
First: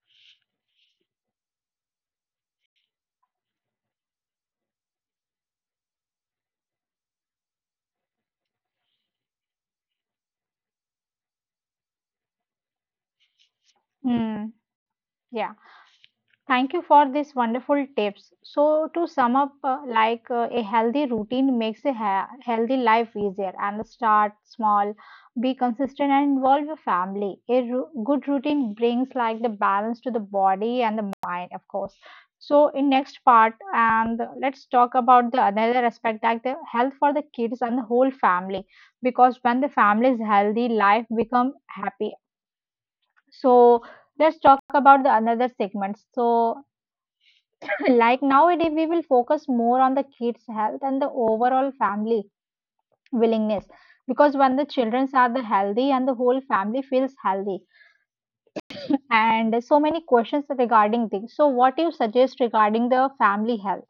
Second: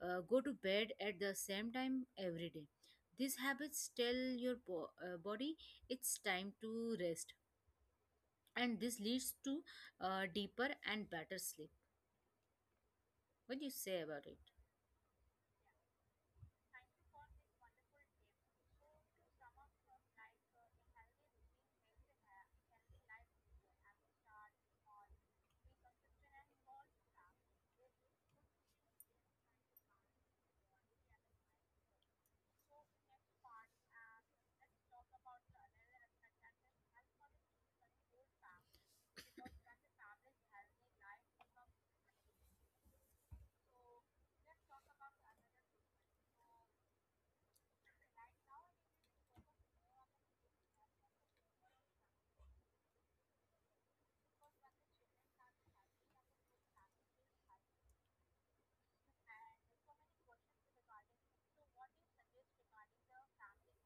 Speaker 2: Go to bed at the same time every day. These habits tell your body it's time to rest, and this leads to deeper and better sleep. What do you say about it?
Speaker 1: Hmm. Yeah. Thank you for this wonderful tips. So to sum up, a healthy routine makes a healthy life easier, and start small, be consistent and involve your family. A good routine brings like the balance to the body and the mind, of course. So in next part, and let's talk about the another aspect like the health for the kids and the whole family, because when the family is healthy, life become happy. So let's talk about the another segment. So like nowadays we will focus more on the kids health and the overall family willingness, because when the children are the healthy and the whole family feels healthy, and so many questions regarding this. So what you suggest regarding the family health?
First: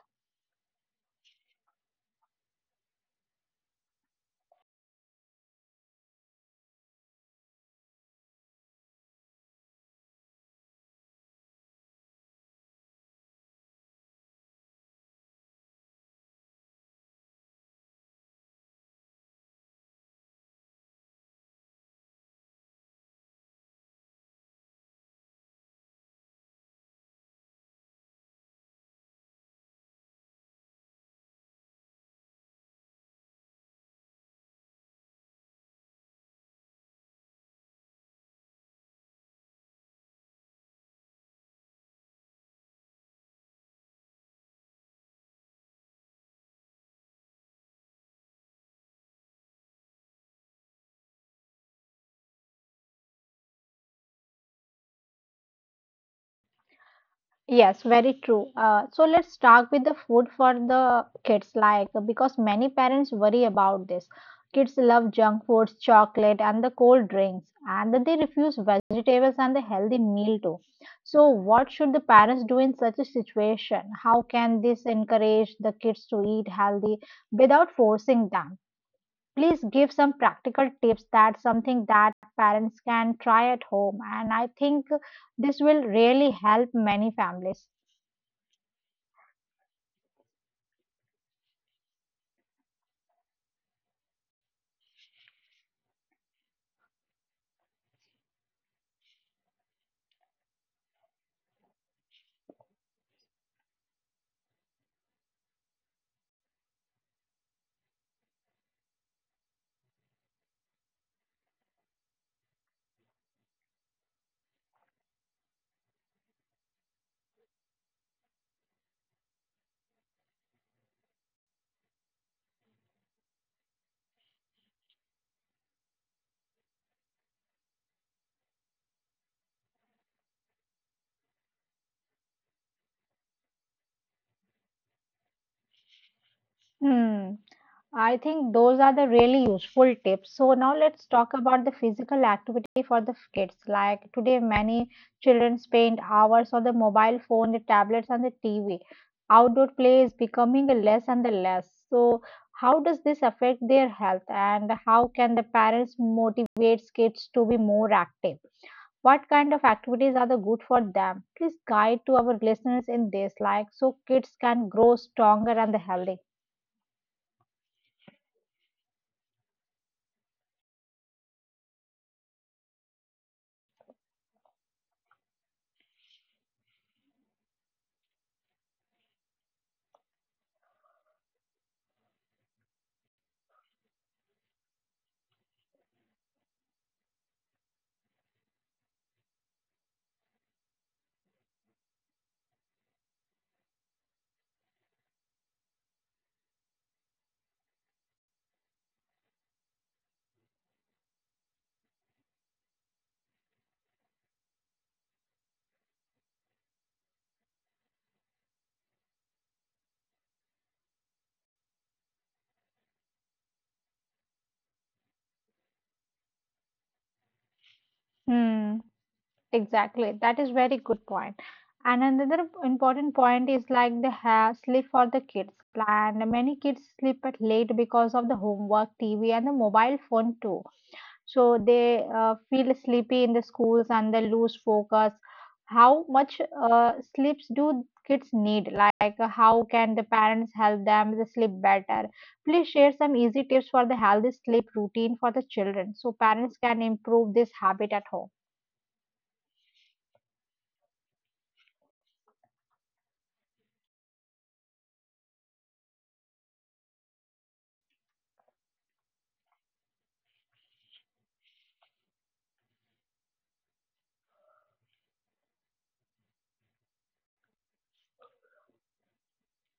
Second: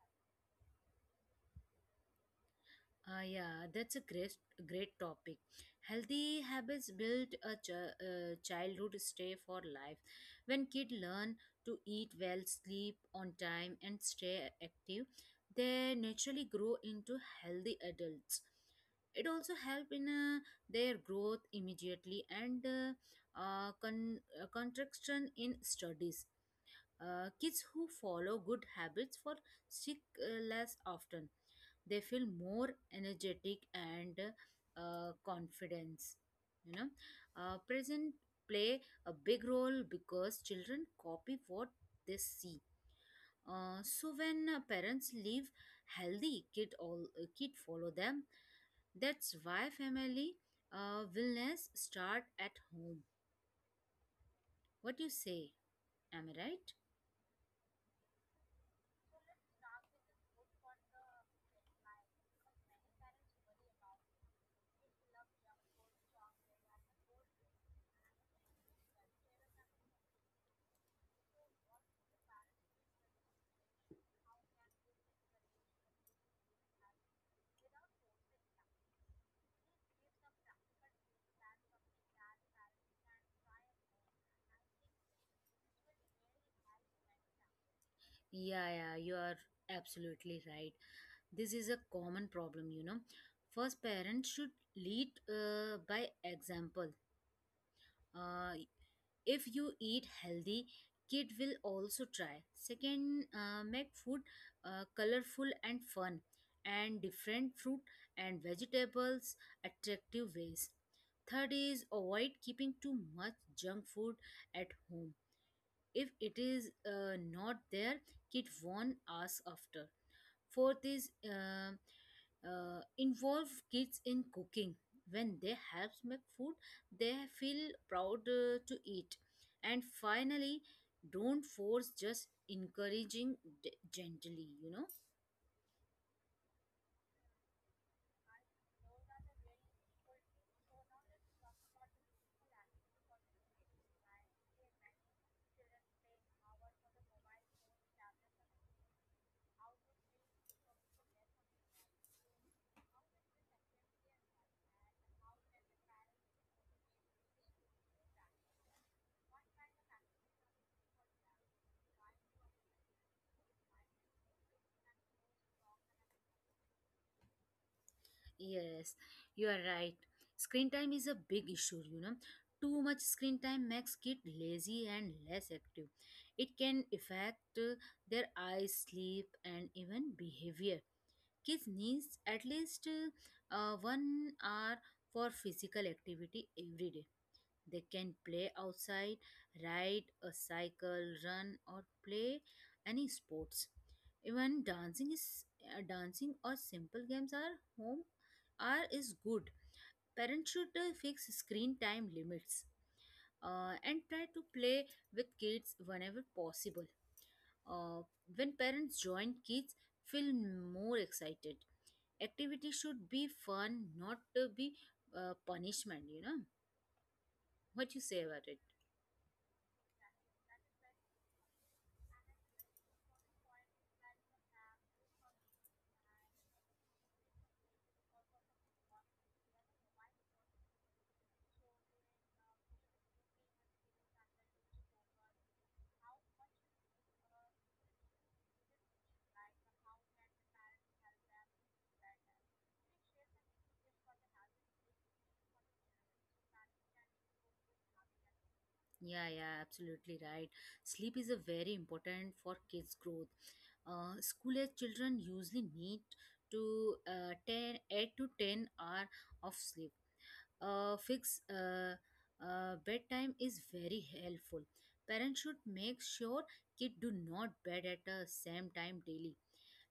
Speaker 2: Ah, yeah, that's a great topic. Healthy habits build a childhood stay for life. When kids learn to eat well, sleep on time, and stay active, they naturally grow into healthy adults. It also help in their growth immediately and contraction in studies. Kids who follow good habits for sick less often. They feel more energetic and confidence. You know, present play a big role because children copy what they see. So when parents leave healthy kid, all kid follow them. That's why family wellness start at home. What do you say? Am I right?
Speaker 1: Yes, very true. So let's start with the food for the kids, like because many parents worry about this. Kids love junk foods, chocolate, and the cold drinks, and that they refuse vegetables and the healthy meal too. So, what should the parents do in such a situation? How can this encourage the kids to eat healthy without forcing them? Please give some practical tips. That's something that parents can try at home, and I think this will really help many families.
Speaker 2: Yeah, yeah, you are absolutely right. This is a common problem. First, parents should lead by example. uh, if you eat healthy, kid will also try. Second, make food colorful and fun, and different fruit and vegetables attractive ways. Third is avoid keeping too much junk food at home. If it is not there, kid won't ask after. Fourth is involve kids in cooking. When they help make food, they feel proud to eat. And finally, don't force, just encouraging gently, you know.
Speaker 1: Hmm. I think those are the really useful tips. So now let's talk about the physical activity for the kids. Like today, many children spend hours on the mobile phone, the tablets, and the TV. Outdoor play is becoming less and less. So how does this affect their health, and how can the parents motivate kids to be more active? What kind of activities are the good for them? Please guide to our listeners in this, like, so kids can grow stronger and healthy.
Speaker 2: Yes, you are right. Screen time is a big issue, you know. Too much screen time makes kids lazy and less active. It can affect their eye sleep and even behavior. Kids needs at least 1 hour for physical activity every day. They can play outside, ride a cycle, run, or play any sports. Even dancing is Dancing or simple games are home are is good. Parents should fix screen time limits and try to play with kids whenever possible. Uh, when parents join, kids feel more excited. Activity should be fun, not to be punishment. What you say about it?
Speaker 1: Hmm. Exactly. That is very good point. And another important point is like the ha sleep for the kids plan. Many kids sleep at late because of the homework, TV, and the mobile phone too. So they feel sleepy in the schools and they lose focus. How much sleeps do kids need? How can the parents help them to sleep better? Please share some easy tips for the healthy sleep routine for the children so parents can improve this habit at home.
Speaker 2: Yeah, yeah, absolutely right. Sleep is a very important for kids growth. School age children usually need to 10 8 to 10 hour of sleep. Fix bedtime is very helpful. Parents should make sure kid do not bed at the same time daily,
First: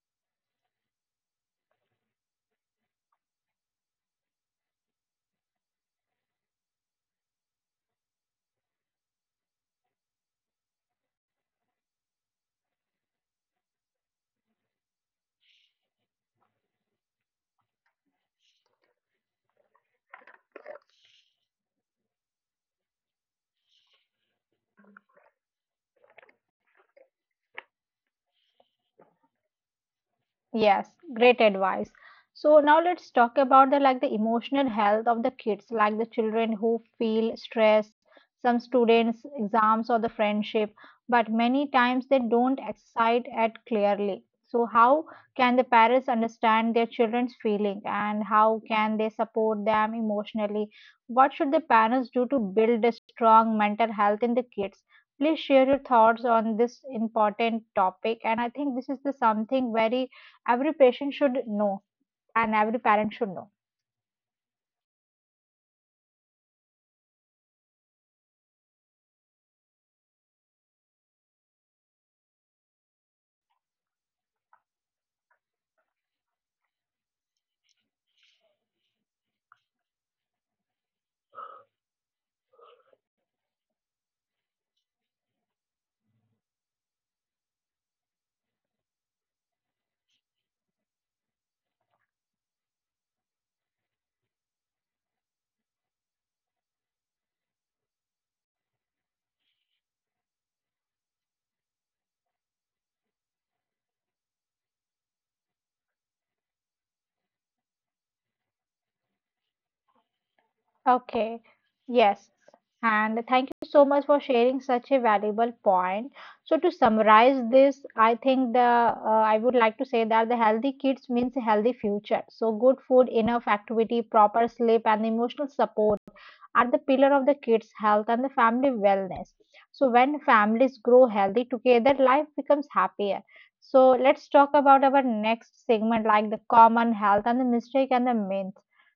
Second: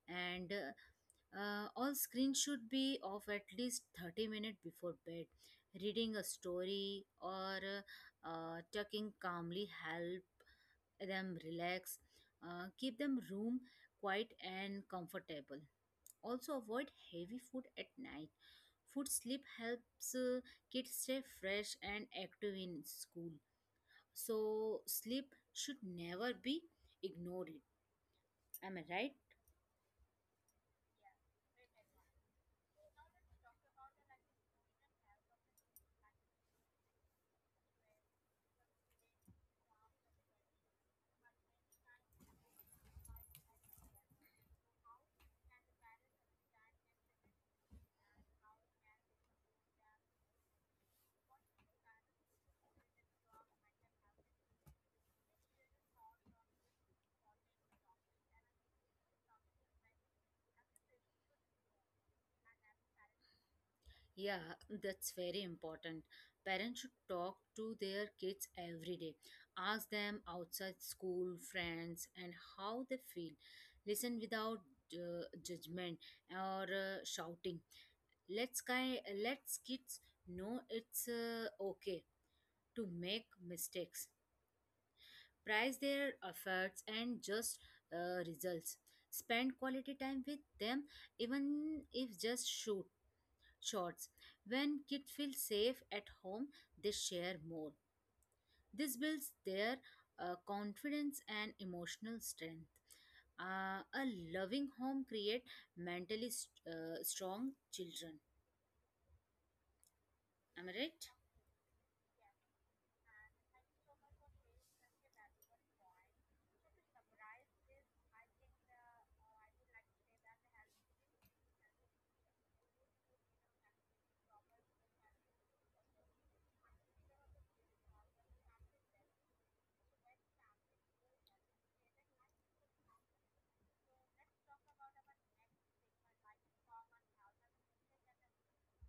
Speaker 2: and all screens should be off at least 30 minutes before bed. Reading a story or talking calmly help them relax. Keep them room quiet and comfortable. Also avoid heavy food at night. Food sleep helps kids stay fresh and active in school, so sleep should never be ignored. Am I right?
Speaker 1: Yes, great advice. So now let's talk about the like the emotional health of the kids, like the children who feel stress, some students, exams or the friendship, but many times they don't exercise it clearly. So how can the parents understand their children's feeling and how can they support them emotionally? What should the parents do to build a strong mental health in the kids? Please share your thoughts on this important topic. And I think this is the something very every patient should know and every parent should know.
Speaker 2: Yeah, that's very important. Parents should talk to their kids every day, ask them outside school friends and how they feel. Listen without judgment or shouting. Let's kids know it's okay to make mistakes. Price their efforts and just results. Spend quality time with them, even if just shoot shots. When kids feel safe at home, they share more. This builds their confidence and emotional strength. A loving home create mentally strong children. Am I right?
Speaker 1: Okay, yes. And thank you so much for sharing such a valuable point. So to summarize this, I think the I would like to say that the healthy kids means a healthy future. So good food, enough activity, proper sleep, and emotional support are the pillar of the kids' health and the family wellness. So, when families grow healthy together, life becomes happier. So, let's talk about our next segment like the common health and the mistake and the myth.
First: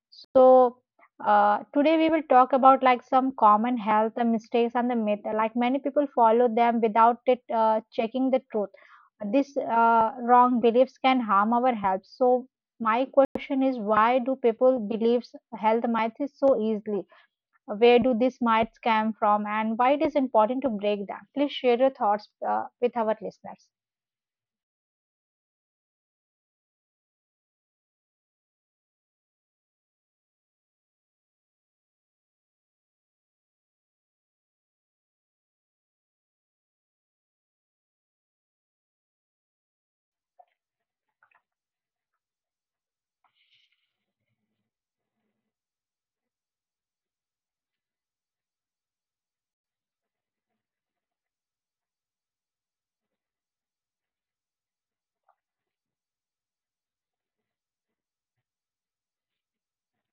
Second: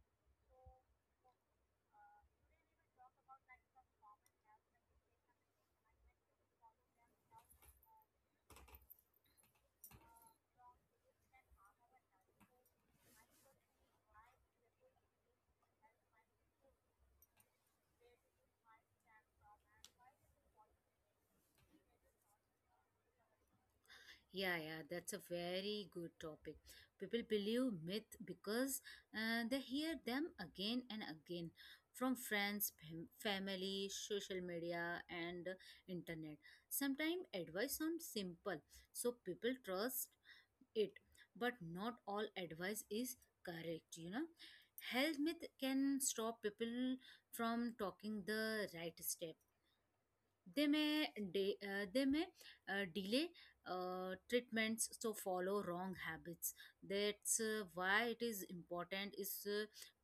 Speaker 1: So, Today we will talk about like some common health and mistakes and the myth. Like many people follow them without it checking the truth. These wrong beliefs can harm our health. So, my question is why do people believe health myth is so easily? Where do these myths come from and why it is important to break them? Please share your thoughts with our listeners.
Speaker 2: Yeah, yeah, that's a very good topic. People believe myth because they hear them again and again from friends, family, social media, and internet. Sometimes advice sounds simple, so people trust it, but not all advice is correct. Health myth can stop people from talking the right step. They may de- uh, they may delay treatments to follow wrong habits. That's why it is important is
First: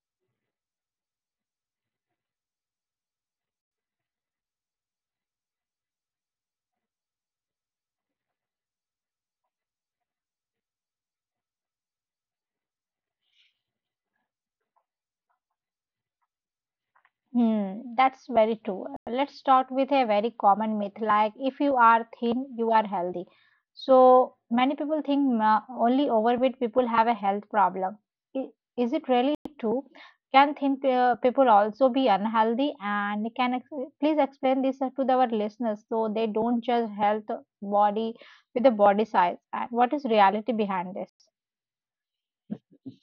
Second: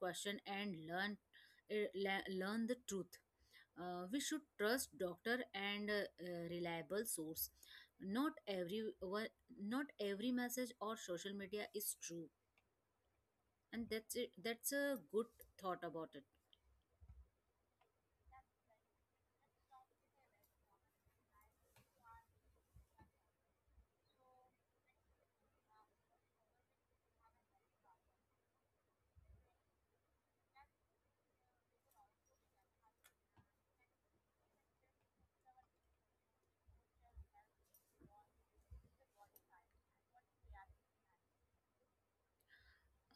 Speaker 2: question and learn learn the truth. We should trust doctor and reliable source. not every one- Not every message or social media is true. And that's it. That's a good thought about it.
Speaker 1: Hmm, that's very true. Let's start with a very common myth like if you are thin, you are healthy. So many people think only overweight people have a health problem. I- Is it really true? Can thin people also be unhealthy? And can please explain this to our listeners so they don't judge health body with the body size. And what is reality behind this?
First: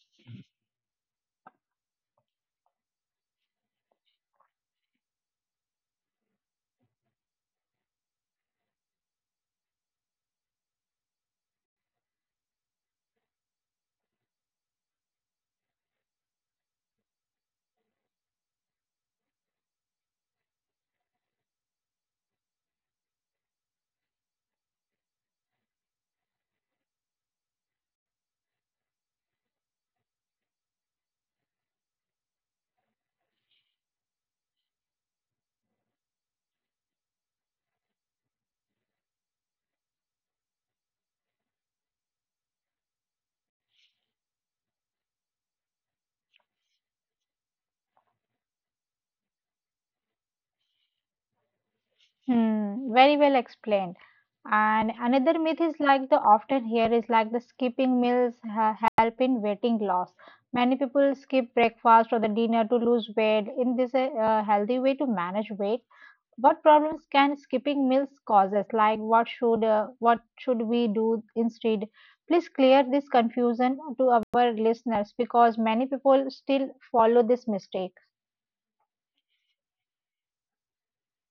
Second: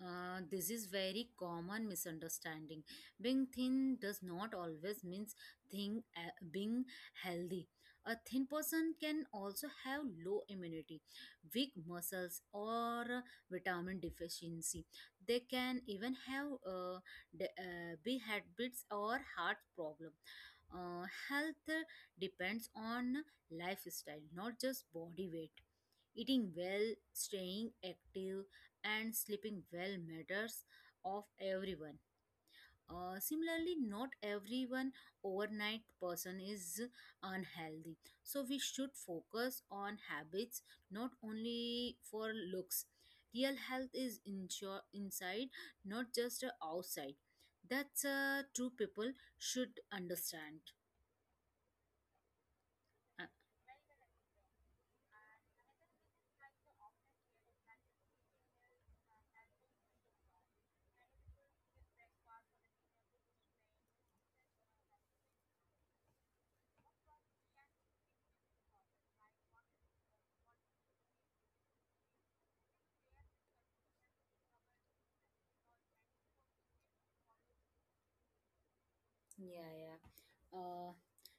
Speaker 2: This is very common misunderstanding. Being thin does not always means thing being healthy. A thin person can also have low immunity, weak muscles, or vitamin deficiency. They can even have big habits or heart problem. Health depends on lifestyle, not just body weight. Eating well, staying active, and sleeping well matters of everyone. Similarly, not everyone overnight person is unhealthy. So we should focus on habits, not only for looks. Real health is inside, not just outside. That's true people should understand.
Speaker 1: Hmm,
Speaker 2: Uh,
Speaker 1: very well explained. And another myth is like the often here is like the skipping meals help in weighting loss. Many people skip breakfast or the dinner to lose weight. In this a healthy way to manage weight, what problems can skipping meals causes? Like what should we do instead? Please clear this confusion to our listeners because many people still follow this mistake.
Speaker 2: Yeah, yeah. Uh,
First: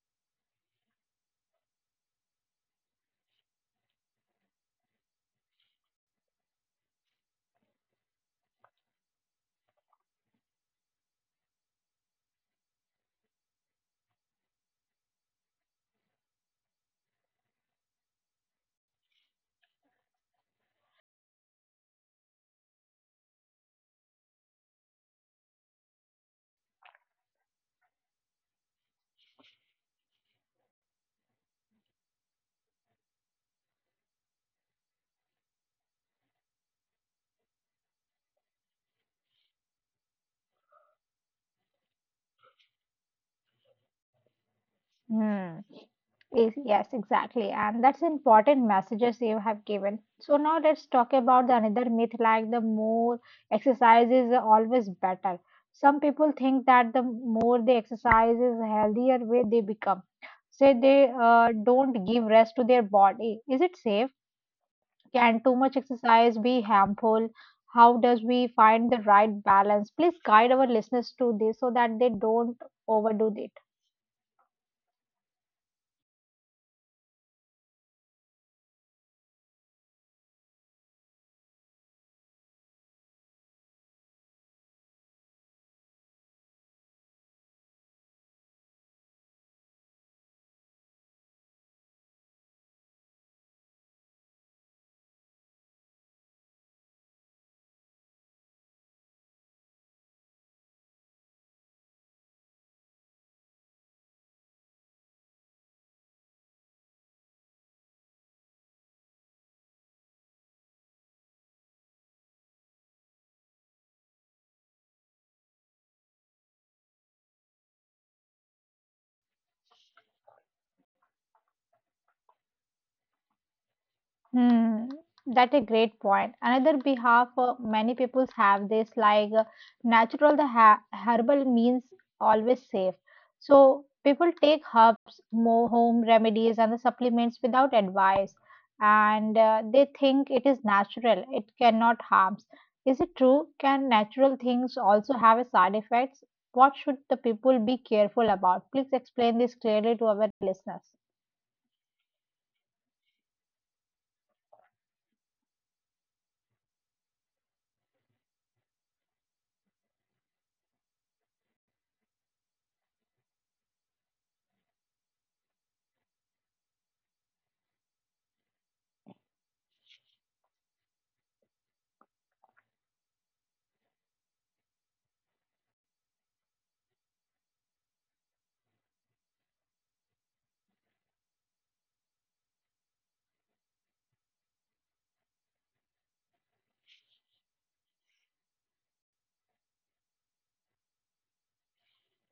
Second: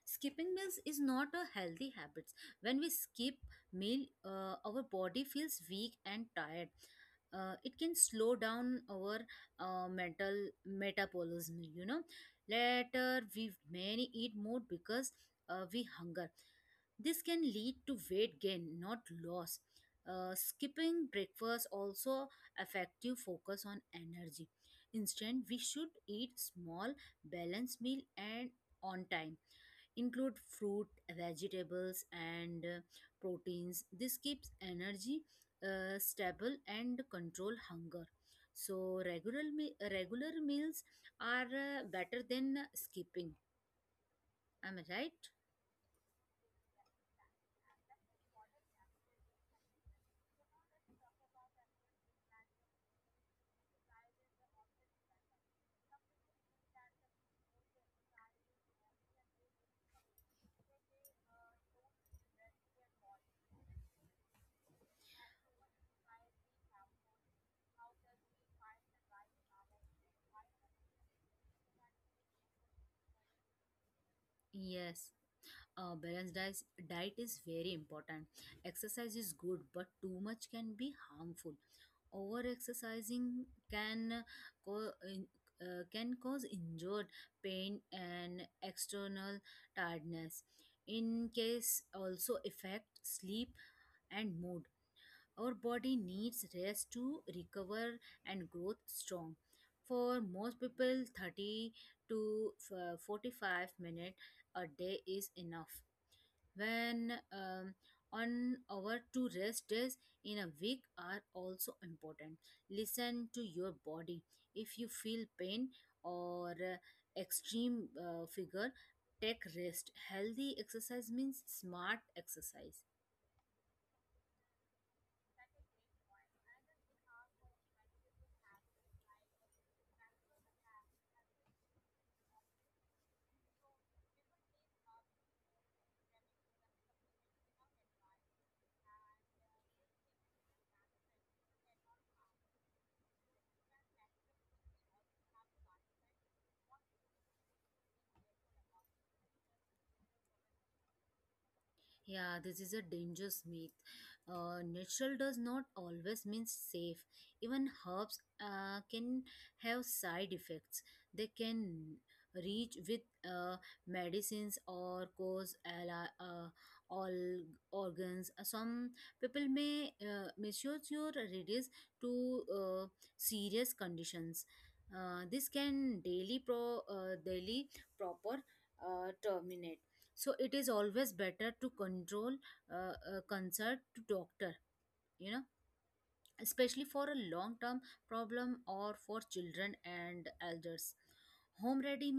Speaker 2: skipping meals is not a healthy habit. When we skip meal, our body feels weak and tired. It can slow down our mental metabolism. Later we may eat more because we hunger. This can lead to weight gain, not loss. Skipping breakfast also affect you focus on energy. Instead, we should eat small balanced meal and on time, include fruit vegetables and proteins. This keeps energy stable and control hunger. So regular meals are better than skipping. Am I right?
Speaker 1: Hmm. Yes, yes, exactly. And that's important messages you have given. So now let's talk about the another myth like the more exercise is always better. Some people think that the more they exercise is healthier way they become. Say they don't give rest to their body. Is it safe? Can too much exercise be harmful? How does we find the right balance? Please guide our listeners to this so that they don't overdo this.
Speaker 2: Yes, a balanced diet is very important. Exercise is good but too much can be harmful. Over exercising can co- in- can cause injured pain and external tiredness. In case also affect sleep and mood. Our body needs rest to recover and growth strong. For most people 30 to 45 minutes a day is enough. When um, on our two rest days in a week are also important. Listen to your body. If you feel pain or extreme figure, take rest. Healthy exercise means smart exercise.
Speaker 1: Hmm, that a great point. Another behalf many people have this like natural the ha herbal means always safe. So people take herbs, more home remedies and the supplements without advice and they think it is natural. It cannot harms. Is it true? Can natural things also have a side effects? What should the people be careful about? Please explain this clearly to our listeners.
Speaker 2: Yeah, this is a dangerous myth. Natural does not always mean safe. Even herbs can have side effects. They can reach with uh, medicines or cause all organs. Some people may misuse your remedies to serious conditions. This can daily proper terminate. So it is always better to control a concert to doctor you know Especially for a long term problem or for children and elders. Home ready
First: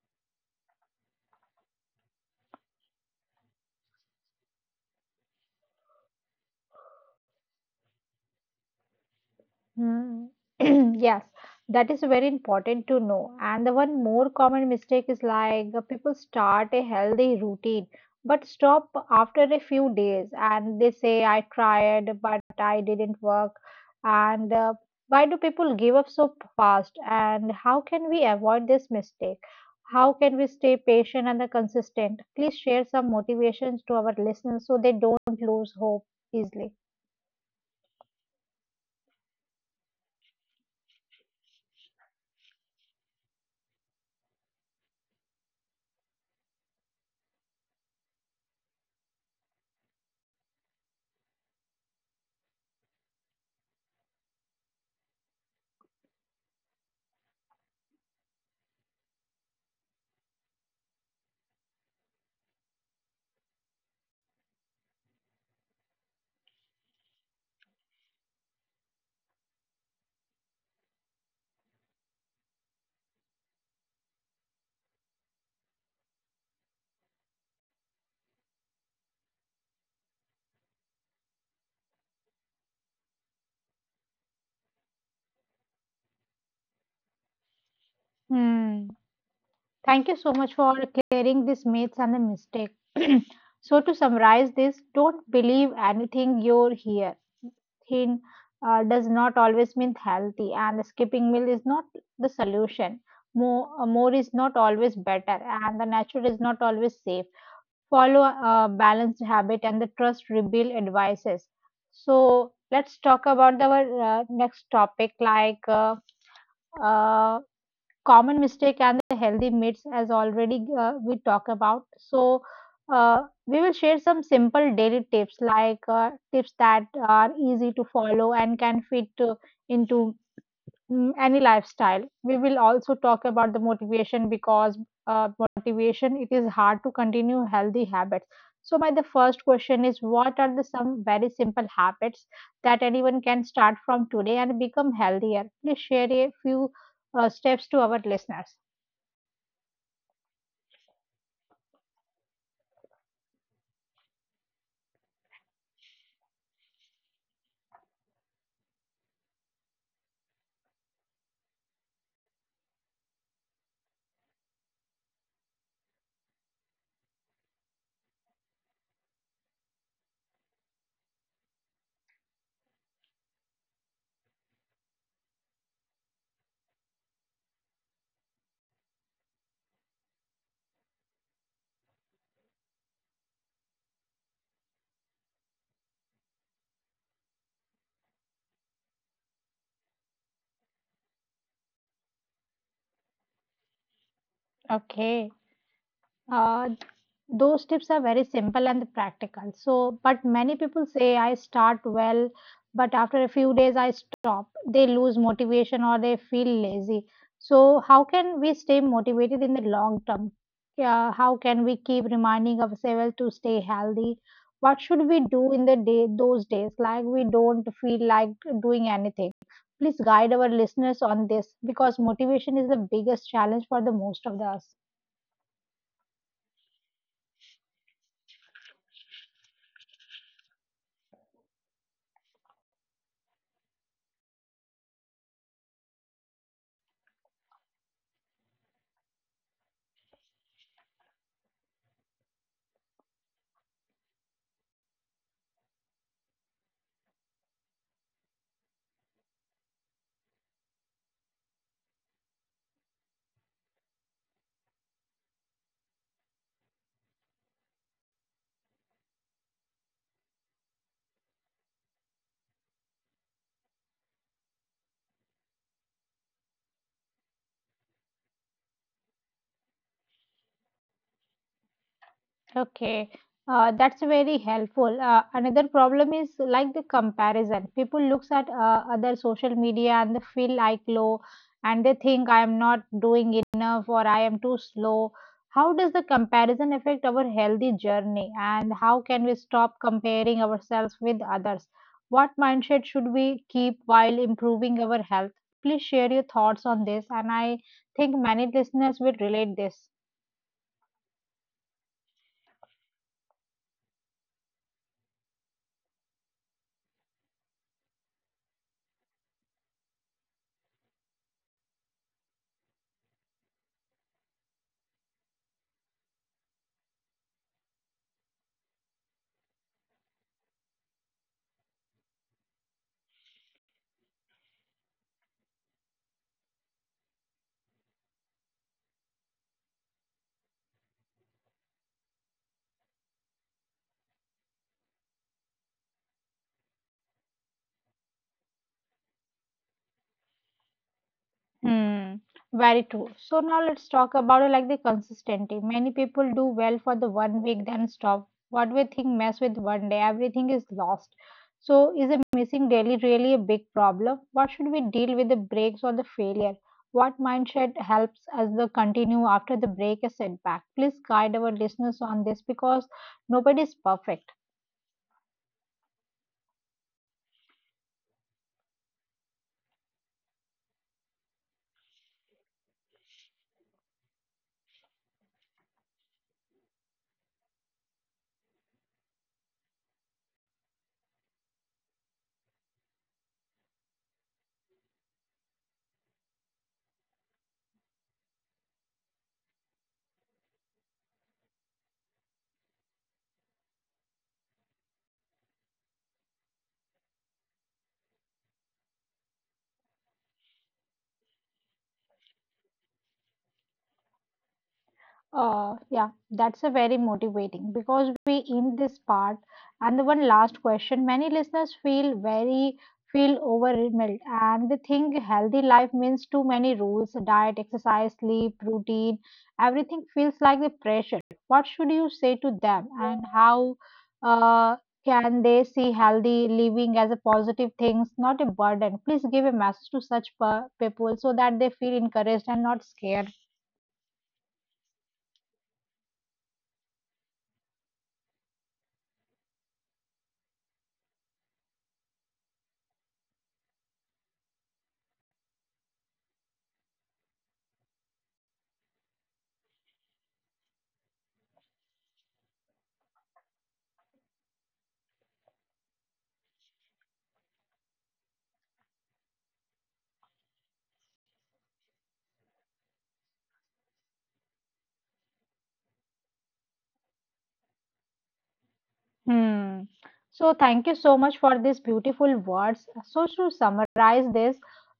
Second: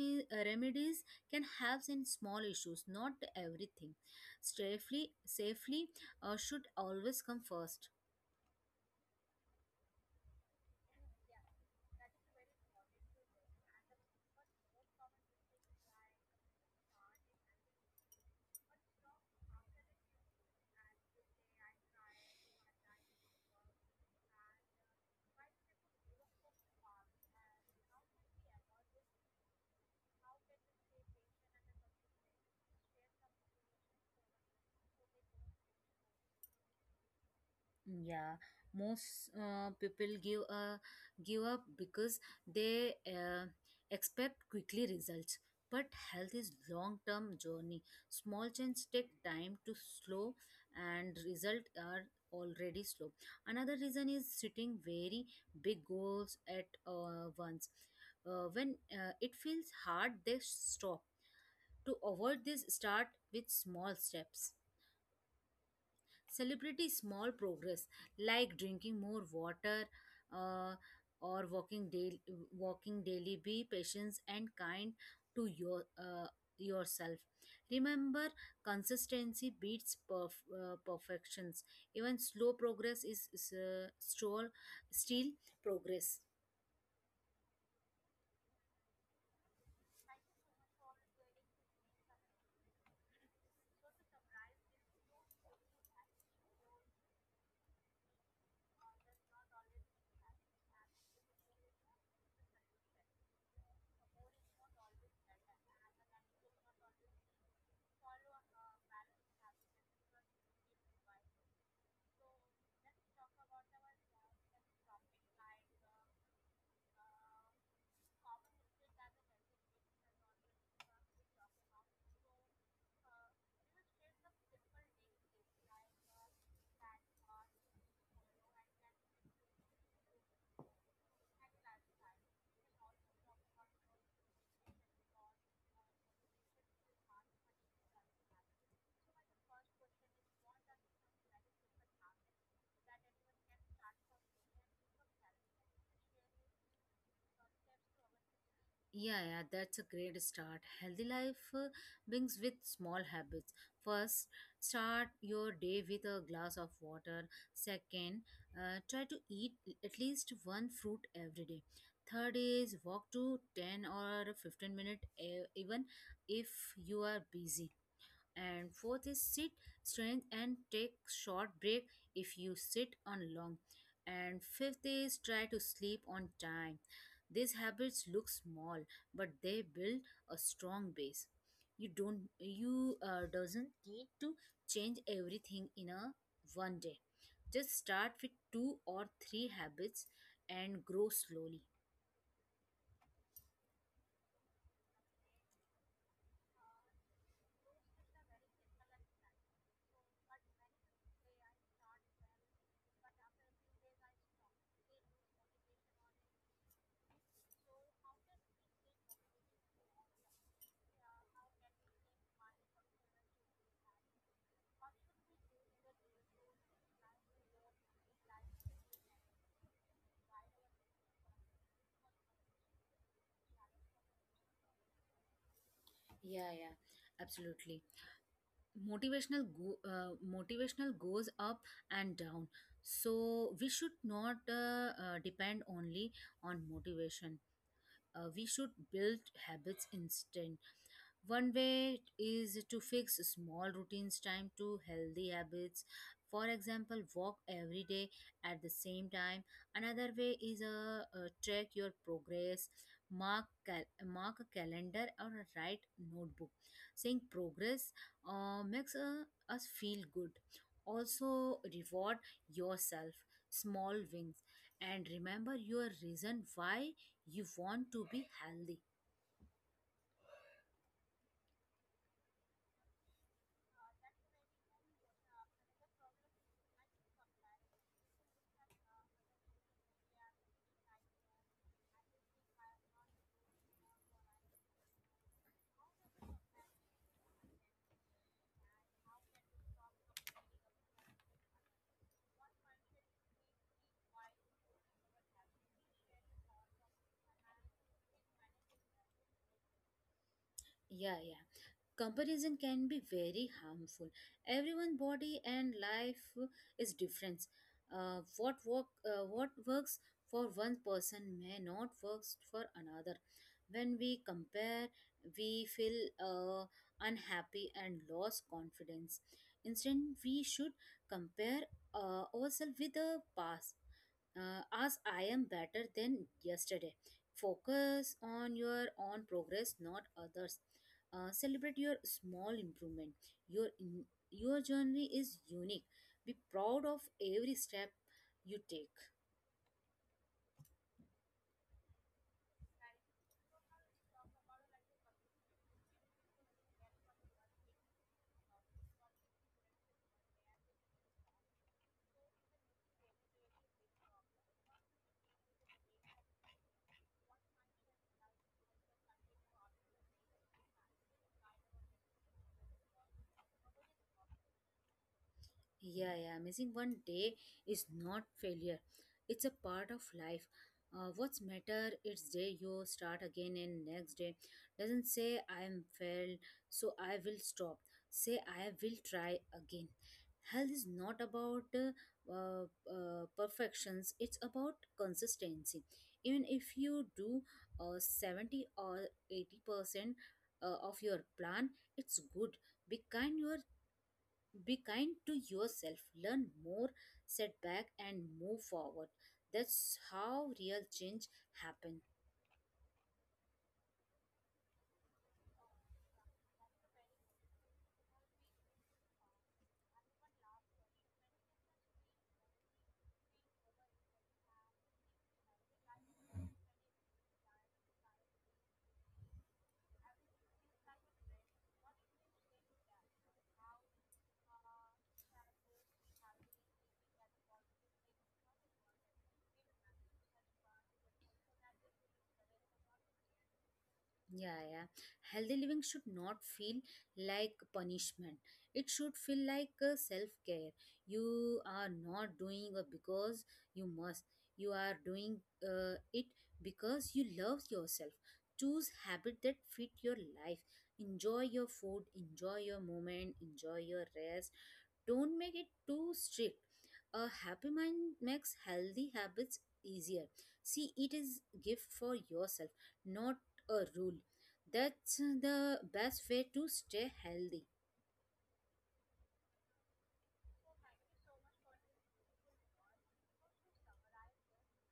Speaker 2: remedies can help in small issues, not everything. Safely should always come first.
Speaker 1: Hmm. Yes, that is very important to know. And the one more common mistake is like people start a healthy routine but stop after a few days and they say, I tried, but I didn't work. And Why do people give up so fast? And how can we avoid this mistake? How can we stay patient and the consistent? Please share some motivations to our listeners so they don't lose hope easily.
Speaker 2: Yeah, most people give up because they expect quickly results. But health is long term journey. Small changes take time to slow and results are already slow. Another reason is setting very big goals at once. When it feels hard they stop. To avoid this start with small steps. Celebrate small progress like drinking more water uh, or walking daily. Be patient and kind to yourself. Remember, consistency beats perfections. Even slow progress still progress.
Speaker 1: Hmm. Thank you so much for clearing these myths and the mistake. So to summarize this, don't believe anything you hear. Thin does not always mean healthy, and skipping meal is not the solution. More is not always better, and the natural is not always safe. Follow a balanced habit and the trust rebuild advices. So let's talk about our next topic, like uh, common mistake and the healthy myths as already we talk about. So we will share some simple daily tips like tips that are easy to follow and can fit into any lifestyle. We will also talk about the motivation because motivation it is hard to continue healthy habits. So my the first question is what are the some very simple habits that anyone can start from today and become healthier? Please share a few steps to our listeners.
Speaker 2: Yeah, yeah, that's a great start. Healthy life brings with small habits. First, start your day with a glass of water. Second, try to eat at least one fruit every day. Third is walk to 10 or 15 minutes, even if you are busy. And fourth is sit strength and take short break if you sit on long. And fifth is try to sleep on time. These habits look small but they build a strong base. You doesn't need to change everything in a one day. Just start with two or three habits and grow slowly.
Speaker 1: Okay. Uh, those tips are very simple and practical. So, but many people say I start well, but after a few days I stop. They lose motivation or they feel lazy. So, how can we stay motivated in the long term? Yeah, how can we keep reminding ourselves to stay healthy? What should we do in the day those days? Like we don't feel like doing anything. Please guide our listeners on this because motivation is the biggest challenge for the most of us.
Speaker 2: Yeah, yeah, absolutely. Motivational goes up and down. So we should not depend only on motivation. We should build habits instead. One way is to fix small routines time to healthy habits. For example, walk every day at the same time. Another way is track your progress, mark a calendar or write notebook. Saying progress makes us feel good. Also, reward yourself small wins and remember your reason why you want to be healthy.
Speaker 1: Okay, that's very helpful. Another problem is like the comparison. People looks at other social media and they feel like low, and they think I am not doing enough or I am too slow. How does the comparison affect our healthy journey, and how can we stop comparing ourselves with others? What mindset should we keep while improving our health? Please share your thoughts on this, and I think many listeners will relate this.
Speaker 2: Yeah, yeah. Comparison can be very harmful. Everyone' body and life is different. What works for one person may not work for another. When we compare, we feel unhappy and lost confidence. Instead, we should compare ourselves with the past, as I am better than yesterday. Focus on your own progress, not others. Celebrate your small improvement. Your in, your journey is unique. Be proud of every step you take.
Speaker 1: Hmm, very true. So now let's talk about like the consistency. Many people do well for the one week, then stop. What we think mess with one day, everything is lost. So is a missing daily really a big problem? What should we deal with the breaks or the failure? What mindset helps us the continue after the break a setback? Please guide our listeners on this because nobody is perfect.
Speaker 2: Yeah, yeah. Missing one day is not failure. It's a part of life. What's matter? It's day you start again and next day. Doesn't say I am failed, so I will stop. Say I will try again. Health is not about uh, perfections. It's about consistency. Even if you do 70 or 80% of your plan, it's good. Be kind your be kind to yourself, learn more, setback, and move forward. That's how real change happens.
Speaker 1: Yeah, that's a very motivating because we in this part and the one last question. Many listeners feel overwhelmed and they think healthy life means too many rules, diet, exercise, sleep, routine, everything feels like the pressure. What should you say to them and how uh, can they see healthy living as a positive things, not a burden? Please give a message to such people so that they feel encouraged and not scared.
Speaker 2: Yeah, yeah. Healthy living should not feel like punishment. It should feel like self care. You are not doing because you must. You are doing it because you love yourself. Choose habit that fit your life. Enjoy your food. Enjoy your moment. Enjoy your rest. Don't make it too strict. A happy mind makes healthy habits easier. See, it is gift for yourself, not a rule. That's the best way to stay healthy.
Speaker 1: Hmm. So thank you so much for these beautiful words. So to summarize this,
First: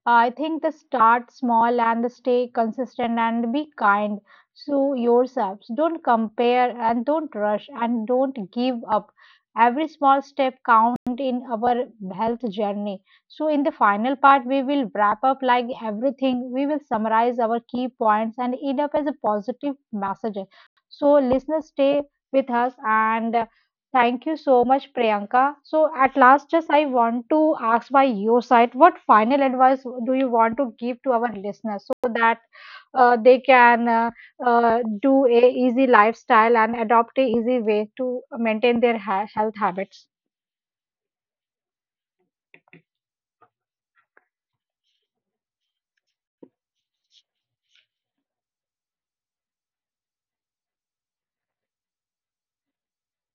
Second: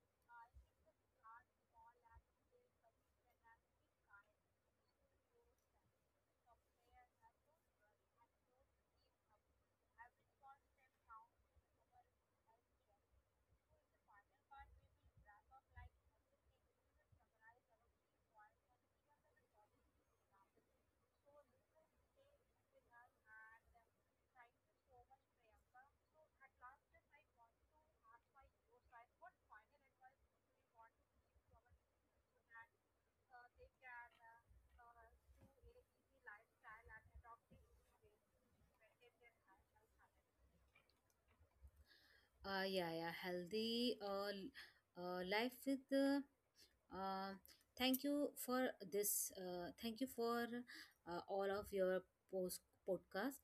Speaker 1: I think the start small and stay consistent and be kind to yourselves. Don't compare and don't rush and don't give up. Every small step count in our health journey. So in the final part, we will wrap up like everything. We will summarize our key points and end up as a positive message. So listeners, stay with us and thank you so much, Priyanka. So, at last, just I want to ask by your side, what final advice do you want to give to our listeners so that they can do a easy lifestyle and adopt a easy way to maintain their health habits?
Speaker 2: Ah, yeah, yeah, healthy life with Um, thank you for this. Thank you for all of your post podcast.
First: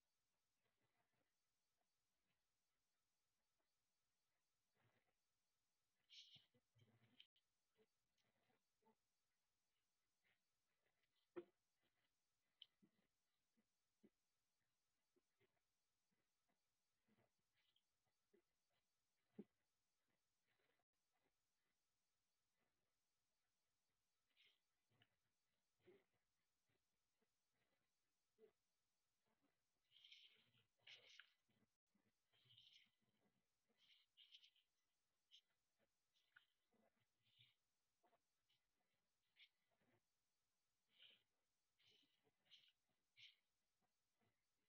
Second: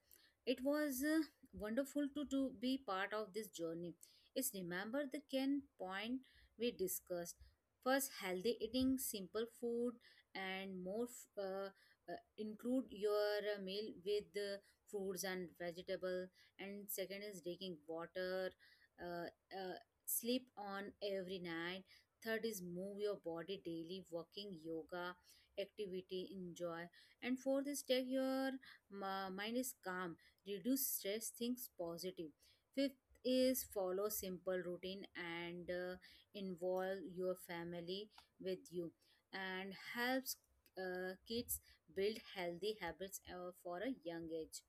Speaker 2: It was wonderful to be part of this journey. It's remember the can point we discussed. First, healthy eating, simple food, and include your meal with fruits and vegetable. And second is drinking water, uh, uh, sleep on every night. Third is move your body daily, walking, yoga, activity, enjoy. And fourth is take your mind is calm, reduce stress, things positive. Fifth is follow simple routine and involve your family with you and helps kids build healthy habits for a young age.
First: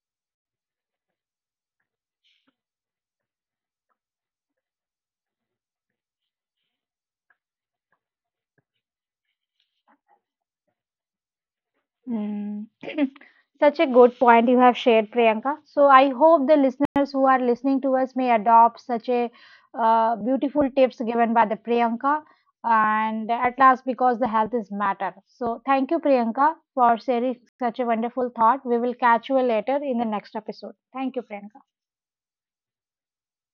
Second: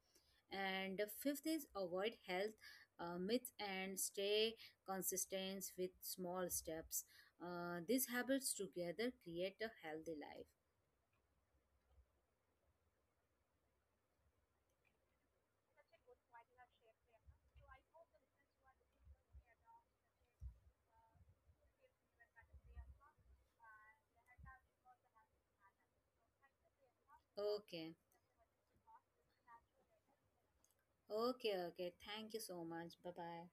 Speaker 2: And the fifth is avoid health myths and stay consistent with small steps. These habits together create a healthy life.
Speaker 1: Mm. Such a good point you have shared, Priyanka. So I hope the listeners who are listening to us may adopt such a beautiful tips given by the Priyanka. And at last, because the health is matter. So thank you, Priyanka, for sharing such a
Speaker 2: Okay,
Speaker 1: wonderful thought. We will catch you later in the next episode. Thank you,
Speaker 2: okay,
Speaker 1: Priyanka.
Speaker 2: okay. Thank you so much. Bye bye.